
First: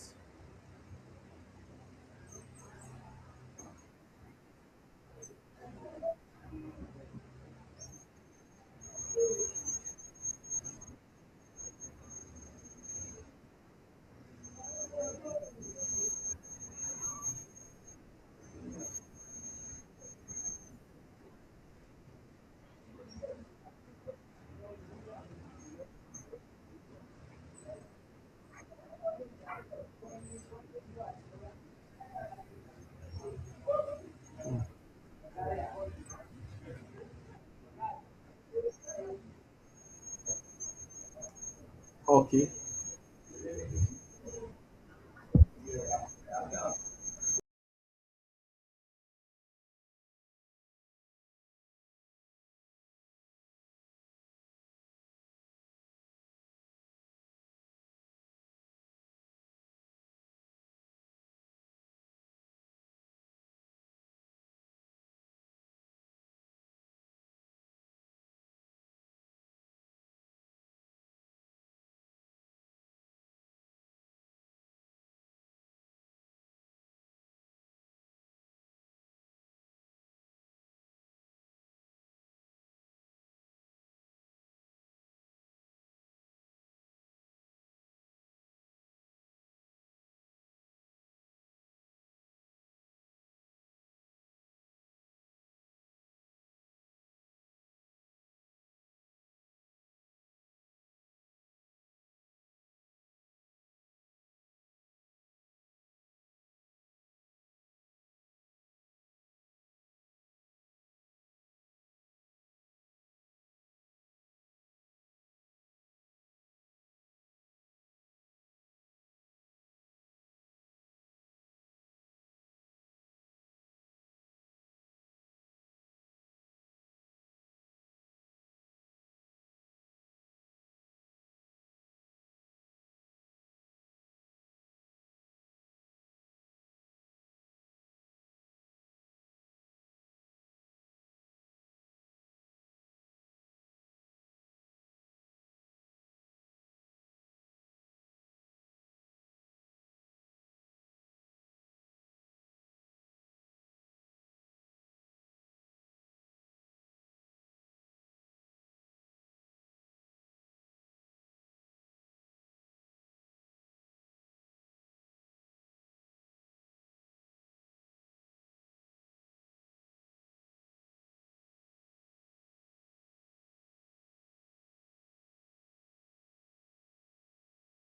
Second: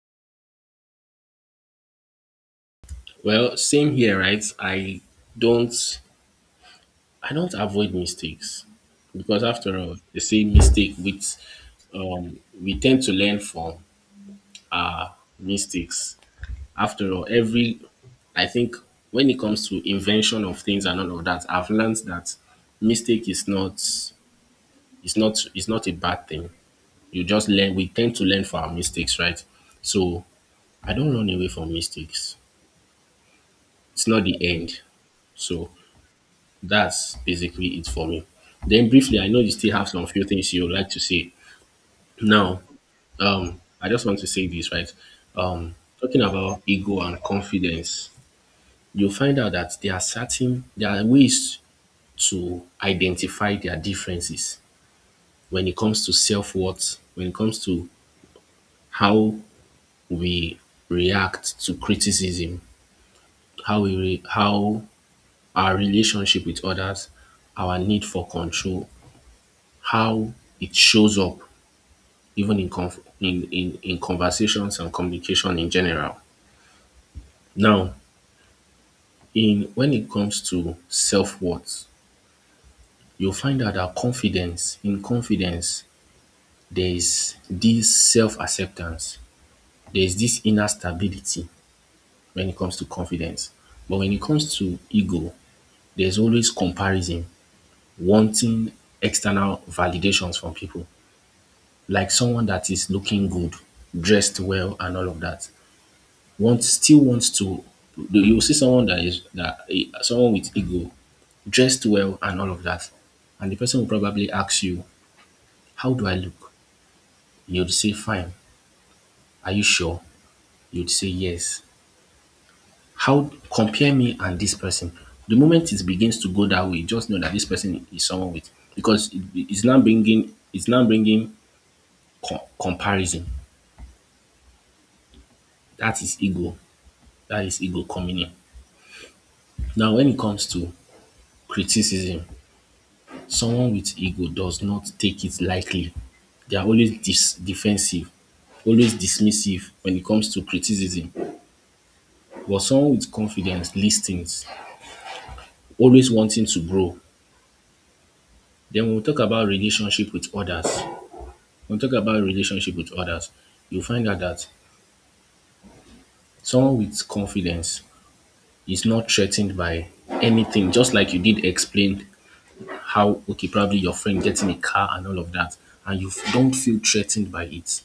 Well, same here, right? Don't I don't avoid mistakes because after all, they say mistake with we tend to learn from mistakes. After all, every I think when it comes to invention of things and all of that, I've learned that mistake is not is not is not a bad thing. You just learn. We tend to learn from our mistakes, right? So I don't run away from mistakes. It's not the end. So that's basically it for me. Then briefly, I know you still have some few things you would like to say. Okay. Now, I just want to say this, right? Um, Talking about ego and confidence, you'll find out that there are ways to identify their differences when it comes to self-worth, when it comes to how we react to criticism, how our relationship with others, our need for control, how it shows up even in conversations and communication in general. Now, in when it comes to self-worth, you'll find out that in confidence, there is this self-acceptance, there is this inner stability when it comes to confidence. But when it comes to ego, there's always comparison, wanting external validations from people. Like someone that is looking good, dressed well, and all of that, wants still wants to. You will see someone that someone with ego, dressed well, and all of that, and the person will probably ask you, "How do I look?" You'd say, "Fine." Are you sure? You'd say, "Yes." How compare me and this person? The moment it begins to go that way, just know that this person is someone with, because it's now bringing comparison. That is ego. That is ego coming in. Now, when it comes to criticism, someone with ego does not take it lightly. They are always defensive, always dismissive when it comes to criticism. But someone with confidence listens, always wanting to grow. Then when we talk about relationship with others, when we talk about relationship with others, you find out that someone with confidence is not threatened by anything, just like you did explain how, okay, probably your friend getting a car and all of that, and you don't feel threatened by it.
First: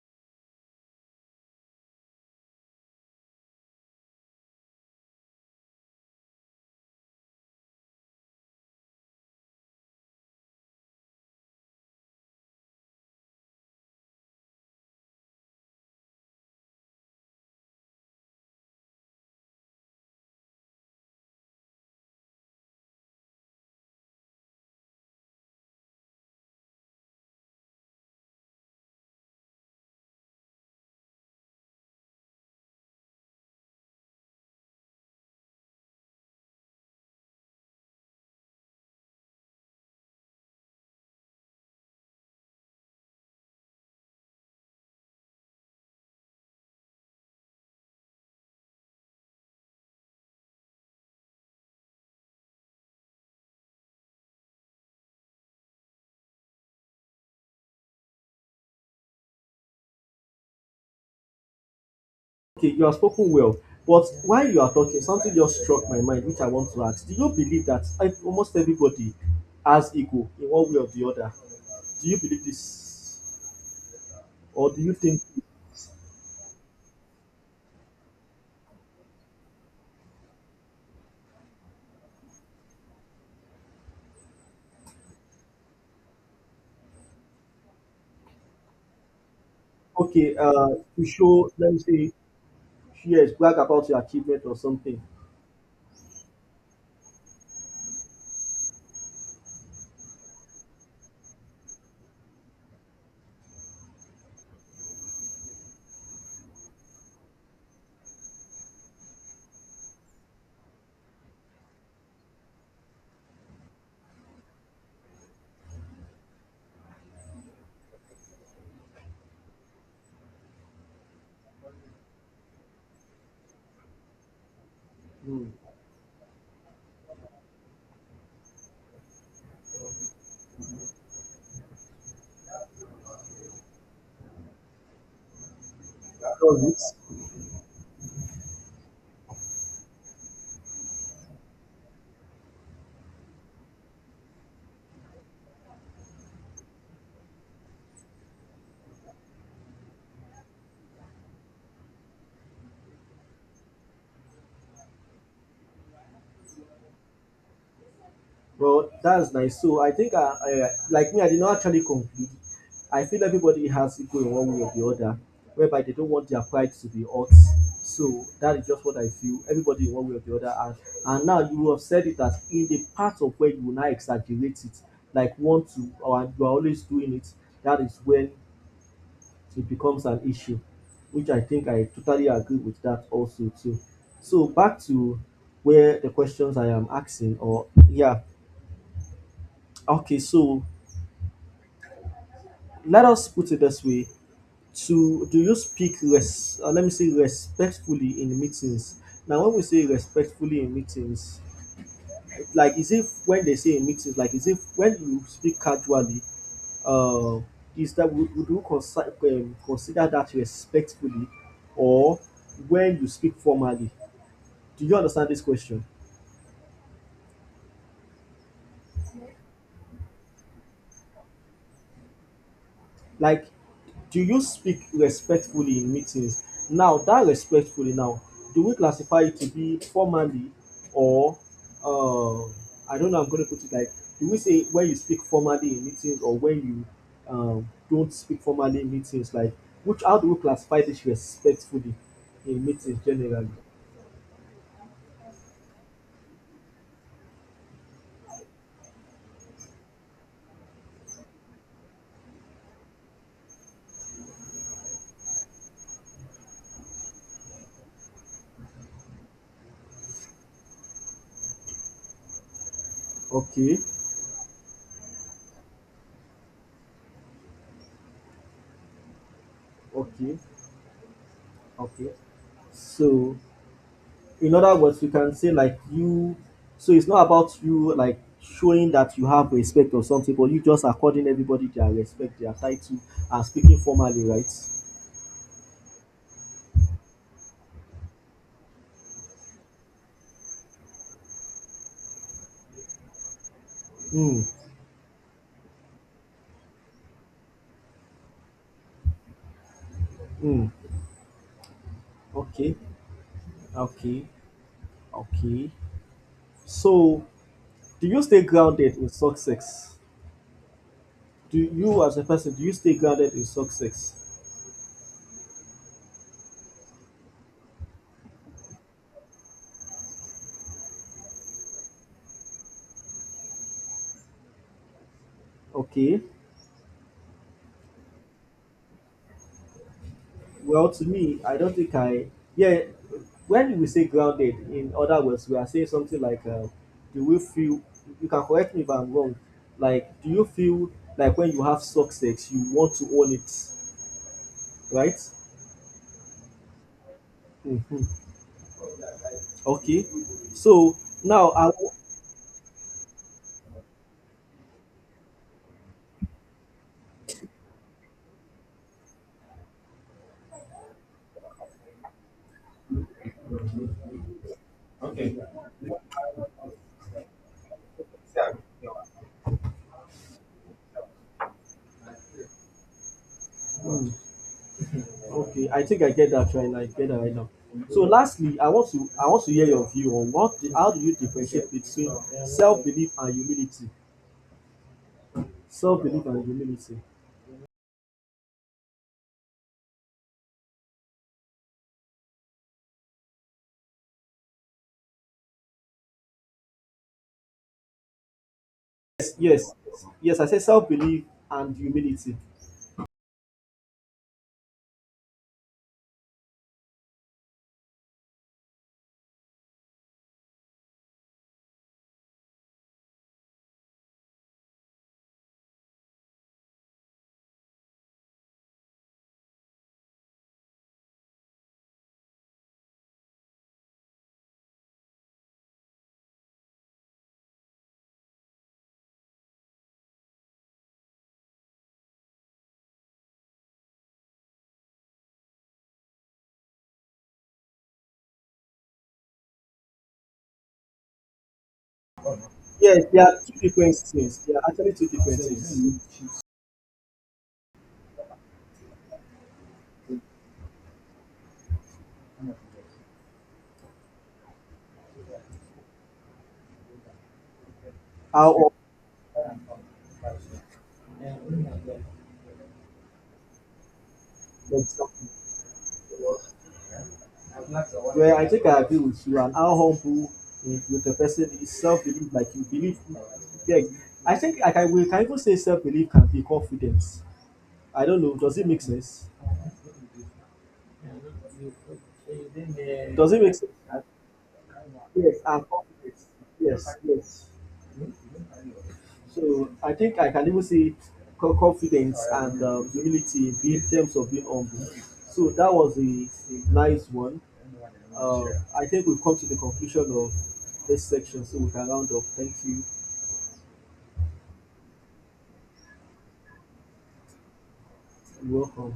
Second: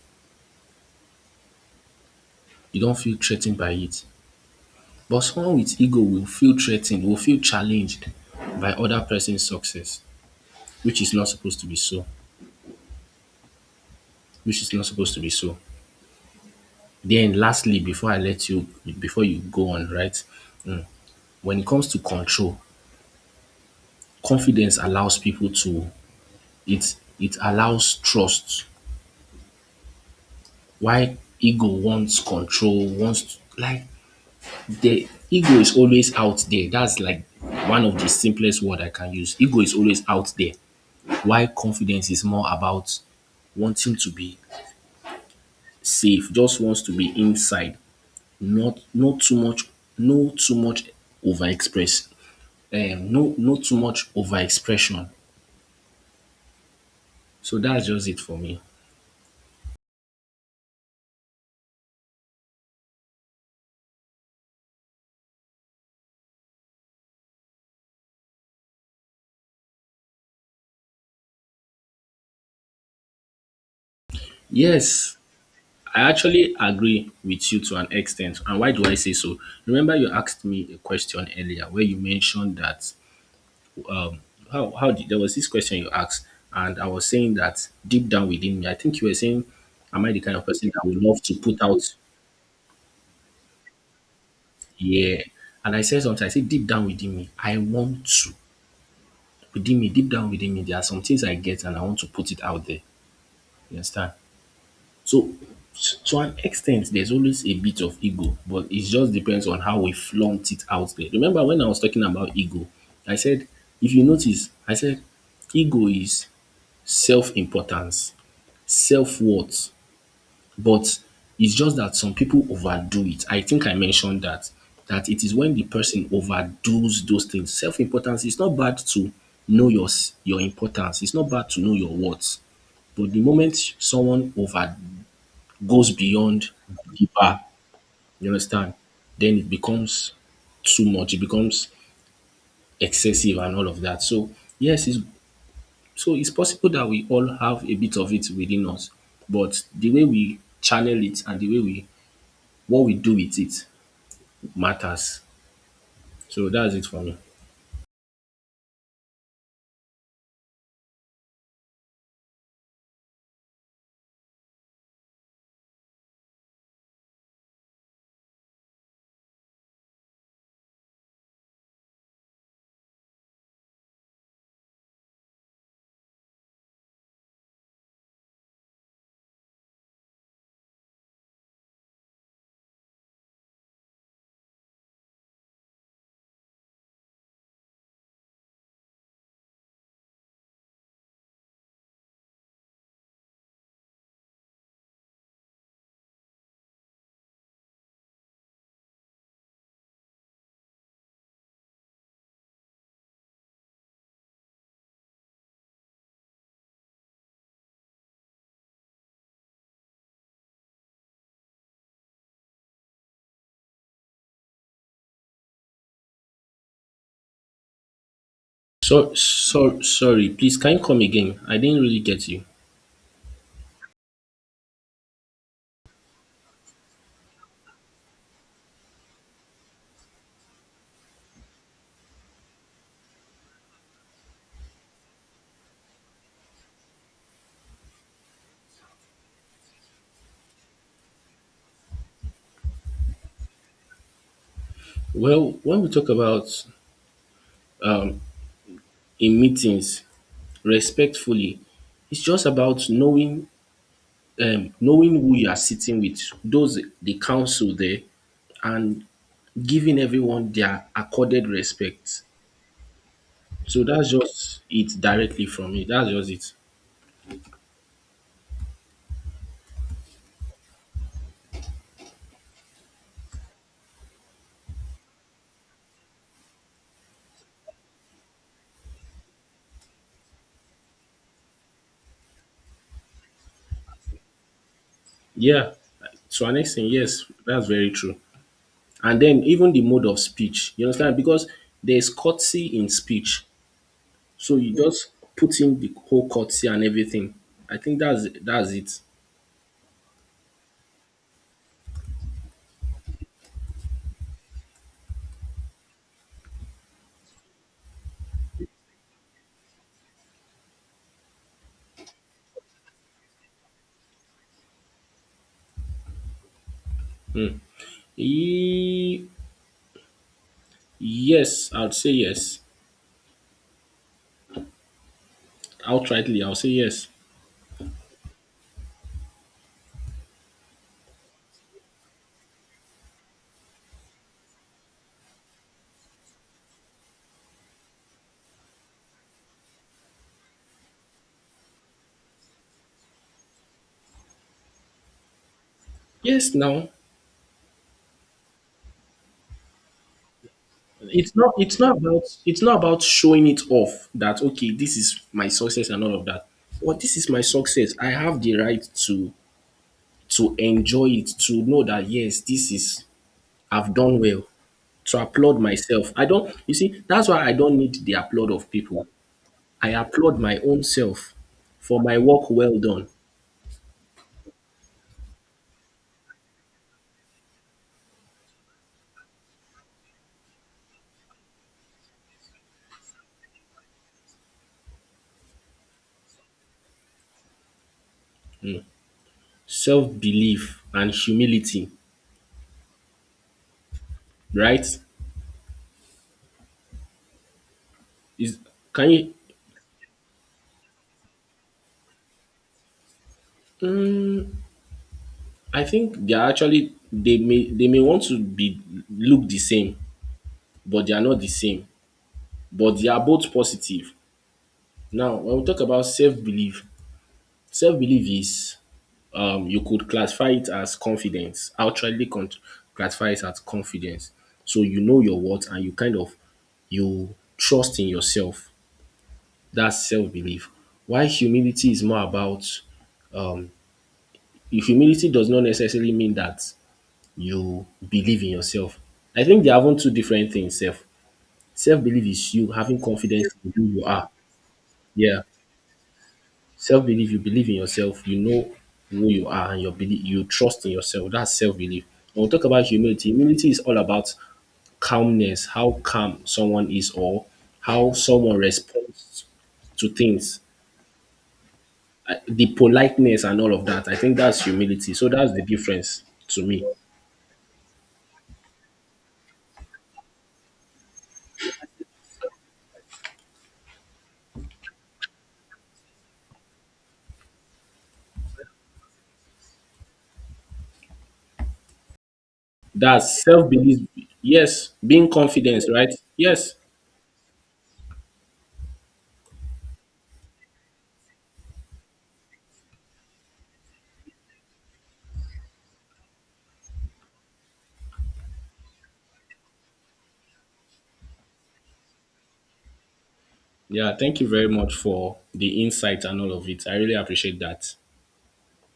You don't feel threatened by it. But someone with ego will feel threatened, will feel challenged by other person's success, which is not supposed to be so, which is not supposed to be so then lastly, before you go on, right, when it comes to control, confidence allows people to, it allows trust, why ego wants control, wants to, like, the ego is always out there. That's like one of the simplest word I can use. Ego is always out there. Why confidence is more about wanting to be safe, just wants to be inside, not too much, no too much overexpress, no not too much overexpression. So that's just it for me. Okay, you have spoken well, but while you are talking something just struck my mind which I want to ask. Do you believe that almost everybody has ego in one way or the other? Do you believe this, or do you Yes, think? I actually agree with you to an extent. And why do I say so? Remember, you asked me a question earlier where you mentioned that um how did there was this question you asked, and I was saying that deep down within me, I think you were saying, am I the Okay, kind of person that would to love to show put let me out, say, yes, brag about your achievement or something? yeah? And I said something. I said deep down within me, I want to, within me, deep down within me, there are some things I get and I want to put it out there. You understand? So, to an extent, there's always a bit of ego, but it just depends on how we flaunt it out there. Remember when I was talking about ego, I said, if you notice, I said ego is self-importance, self-worth, but it's just that some people overdo it. I think I mentioned that, that it is Hmm. when the person overdoes those things. Self-importance, it's not bad to know your your importance. It's not bad to know your worth. But the moment someone over, goes I beyond love it. the bar, you understand, then it becomes too much. It becomes excessive and all of that. So yes, it's, so it's possible that we all have a bit of it within us, but the way we channel it and the way we, what we do with it matters. So that's it for me. Well, that's nice. So I think I like me, I did not actually conclude. I feel everybody has ego in one way or the other, whereby they don't want their pride to be hurt. So that is just what I feel. Everybody in one way or the other, and now you have said it that in the part of where you now exaggerate it, like want to, or you are always doing it. That is when it becomes an issue, which I think I totally agree with that also too. So back to where the questions I am asking, or yeah, okay, so let us put it this way: to do you speak res? Let me say respectfully in meetings. Now, when we say respectfully in meetings, like is if when they say in meetings, like is if when you speak casually, uh, is that would you consider that respectfully, or when you speak formally? Do you understand this question? So, sorry, please can you come again? I didn't really get you. Like do you speak respectfully in meetings? Now that respectfully now, do we classify it to be formally or uh, I don't know, I'm gonna put it like do we say when you speak formally in meetings or when you don't speak formally in meetings, like which how do we classify this respectfully in meetings generally? Well, when we talk about, um, in meetings, respectfully, it's just about knowing, knowing who you are sitting with, those the council there, and giving everyone their accorded respect. Okay, So that's just it directly from me. That's just it. okay, okay. So in other words you can say like you so it's not about you like showing that you have respect or something, but you just according everybody their respect, their title, and speaking formally, right? Yeah. So our next thing, yes, that's very true. And then even the mode of speech, you understand? Because there's courtesy in speech. Mm. So you just put in the whole courtesy and everything. I think that's it. Mm. Okay. Okay. Okay. So do you stay grounded in success? Do you as a person do you stay grounded in success? E- yes, I'd say yes. Okay. Outrightly, I'll say yes. Well, to me, I don't think I. Yeah, when we say grounded, in other words, we are saying something like, "Do you feel?" You can correct me if I'm wrong. Like, do you feel like when you have success, you want to own it, right? Yes, now Mm-hmm. Okay. So it's now not I. it's not about, it's not about showing it off that okay, this is my success and all of that. But this is my success. I have the right to, enjoy it, to know that yes, this is, I've done well. To applaud myself. I don't, you see, that's why I don't need the applaud of people. I applaud my own self for my work well done, Mm, okay, I think I get that right. Now, I get that right now. So lastly, I want to hear your view on what the, how do you differentiate between self belief and humility? Self belief and humility. self belief, and humility, right? Is, can you? Yes, yes. Yes. I said self belief and humility. I think they are actually, they may want to be look the same, but they are not the same. But they are both positive. Now, when we talk about self belief, self belief is, you could classify it as confidence, actually classify it as confidence. So you know your worth and you kind of, you trust in yourself. That's self belief. Why humility is more about, um if humility does not necessarily mean that you believe in yourself. I think they are having two different things. Self belief is you having Yes, they are confidence two in who different you are. things. They are actually two Yeah. different things. Self-belief, you believe in yourself, you know who you are and your belief, you trust in yourself. That's self-belief. When we talk about humility, humility is all about calmness, how calm someone is, or how How, someone responds to things. The politeness and all of that. I think that's for humility. So that's the difference to me. where I think I agree with you, and how humble with the person is self belief, like you believe. Yeah, I think we can even say self belief can be confidence. I don't know. Does it make sense? Does That's it make self-belief. sense? Yes, being Yes, and confident, right? confidence. Yes. Yes, yes. So I think I can even see confidence and humility in in terms of being humble. So that was a nice one. Uh, I think we've come to the conclusion of this section, so we can round up. Thank you. Yeah, thank you very much for the insight and all of it. I really appreciate that. You're welcome.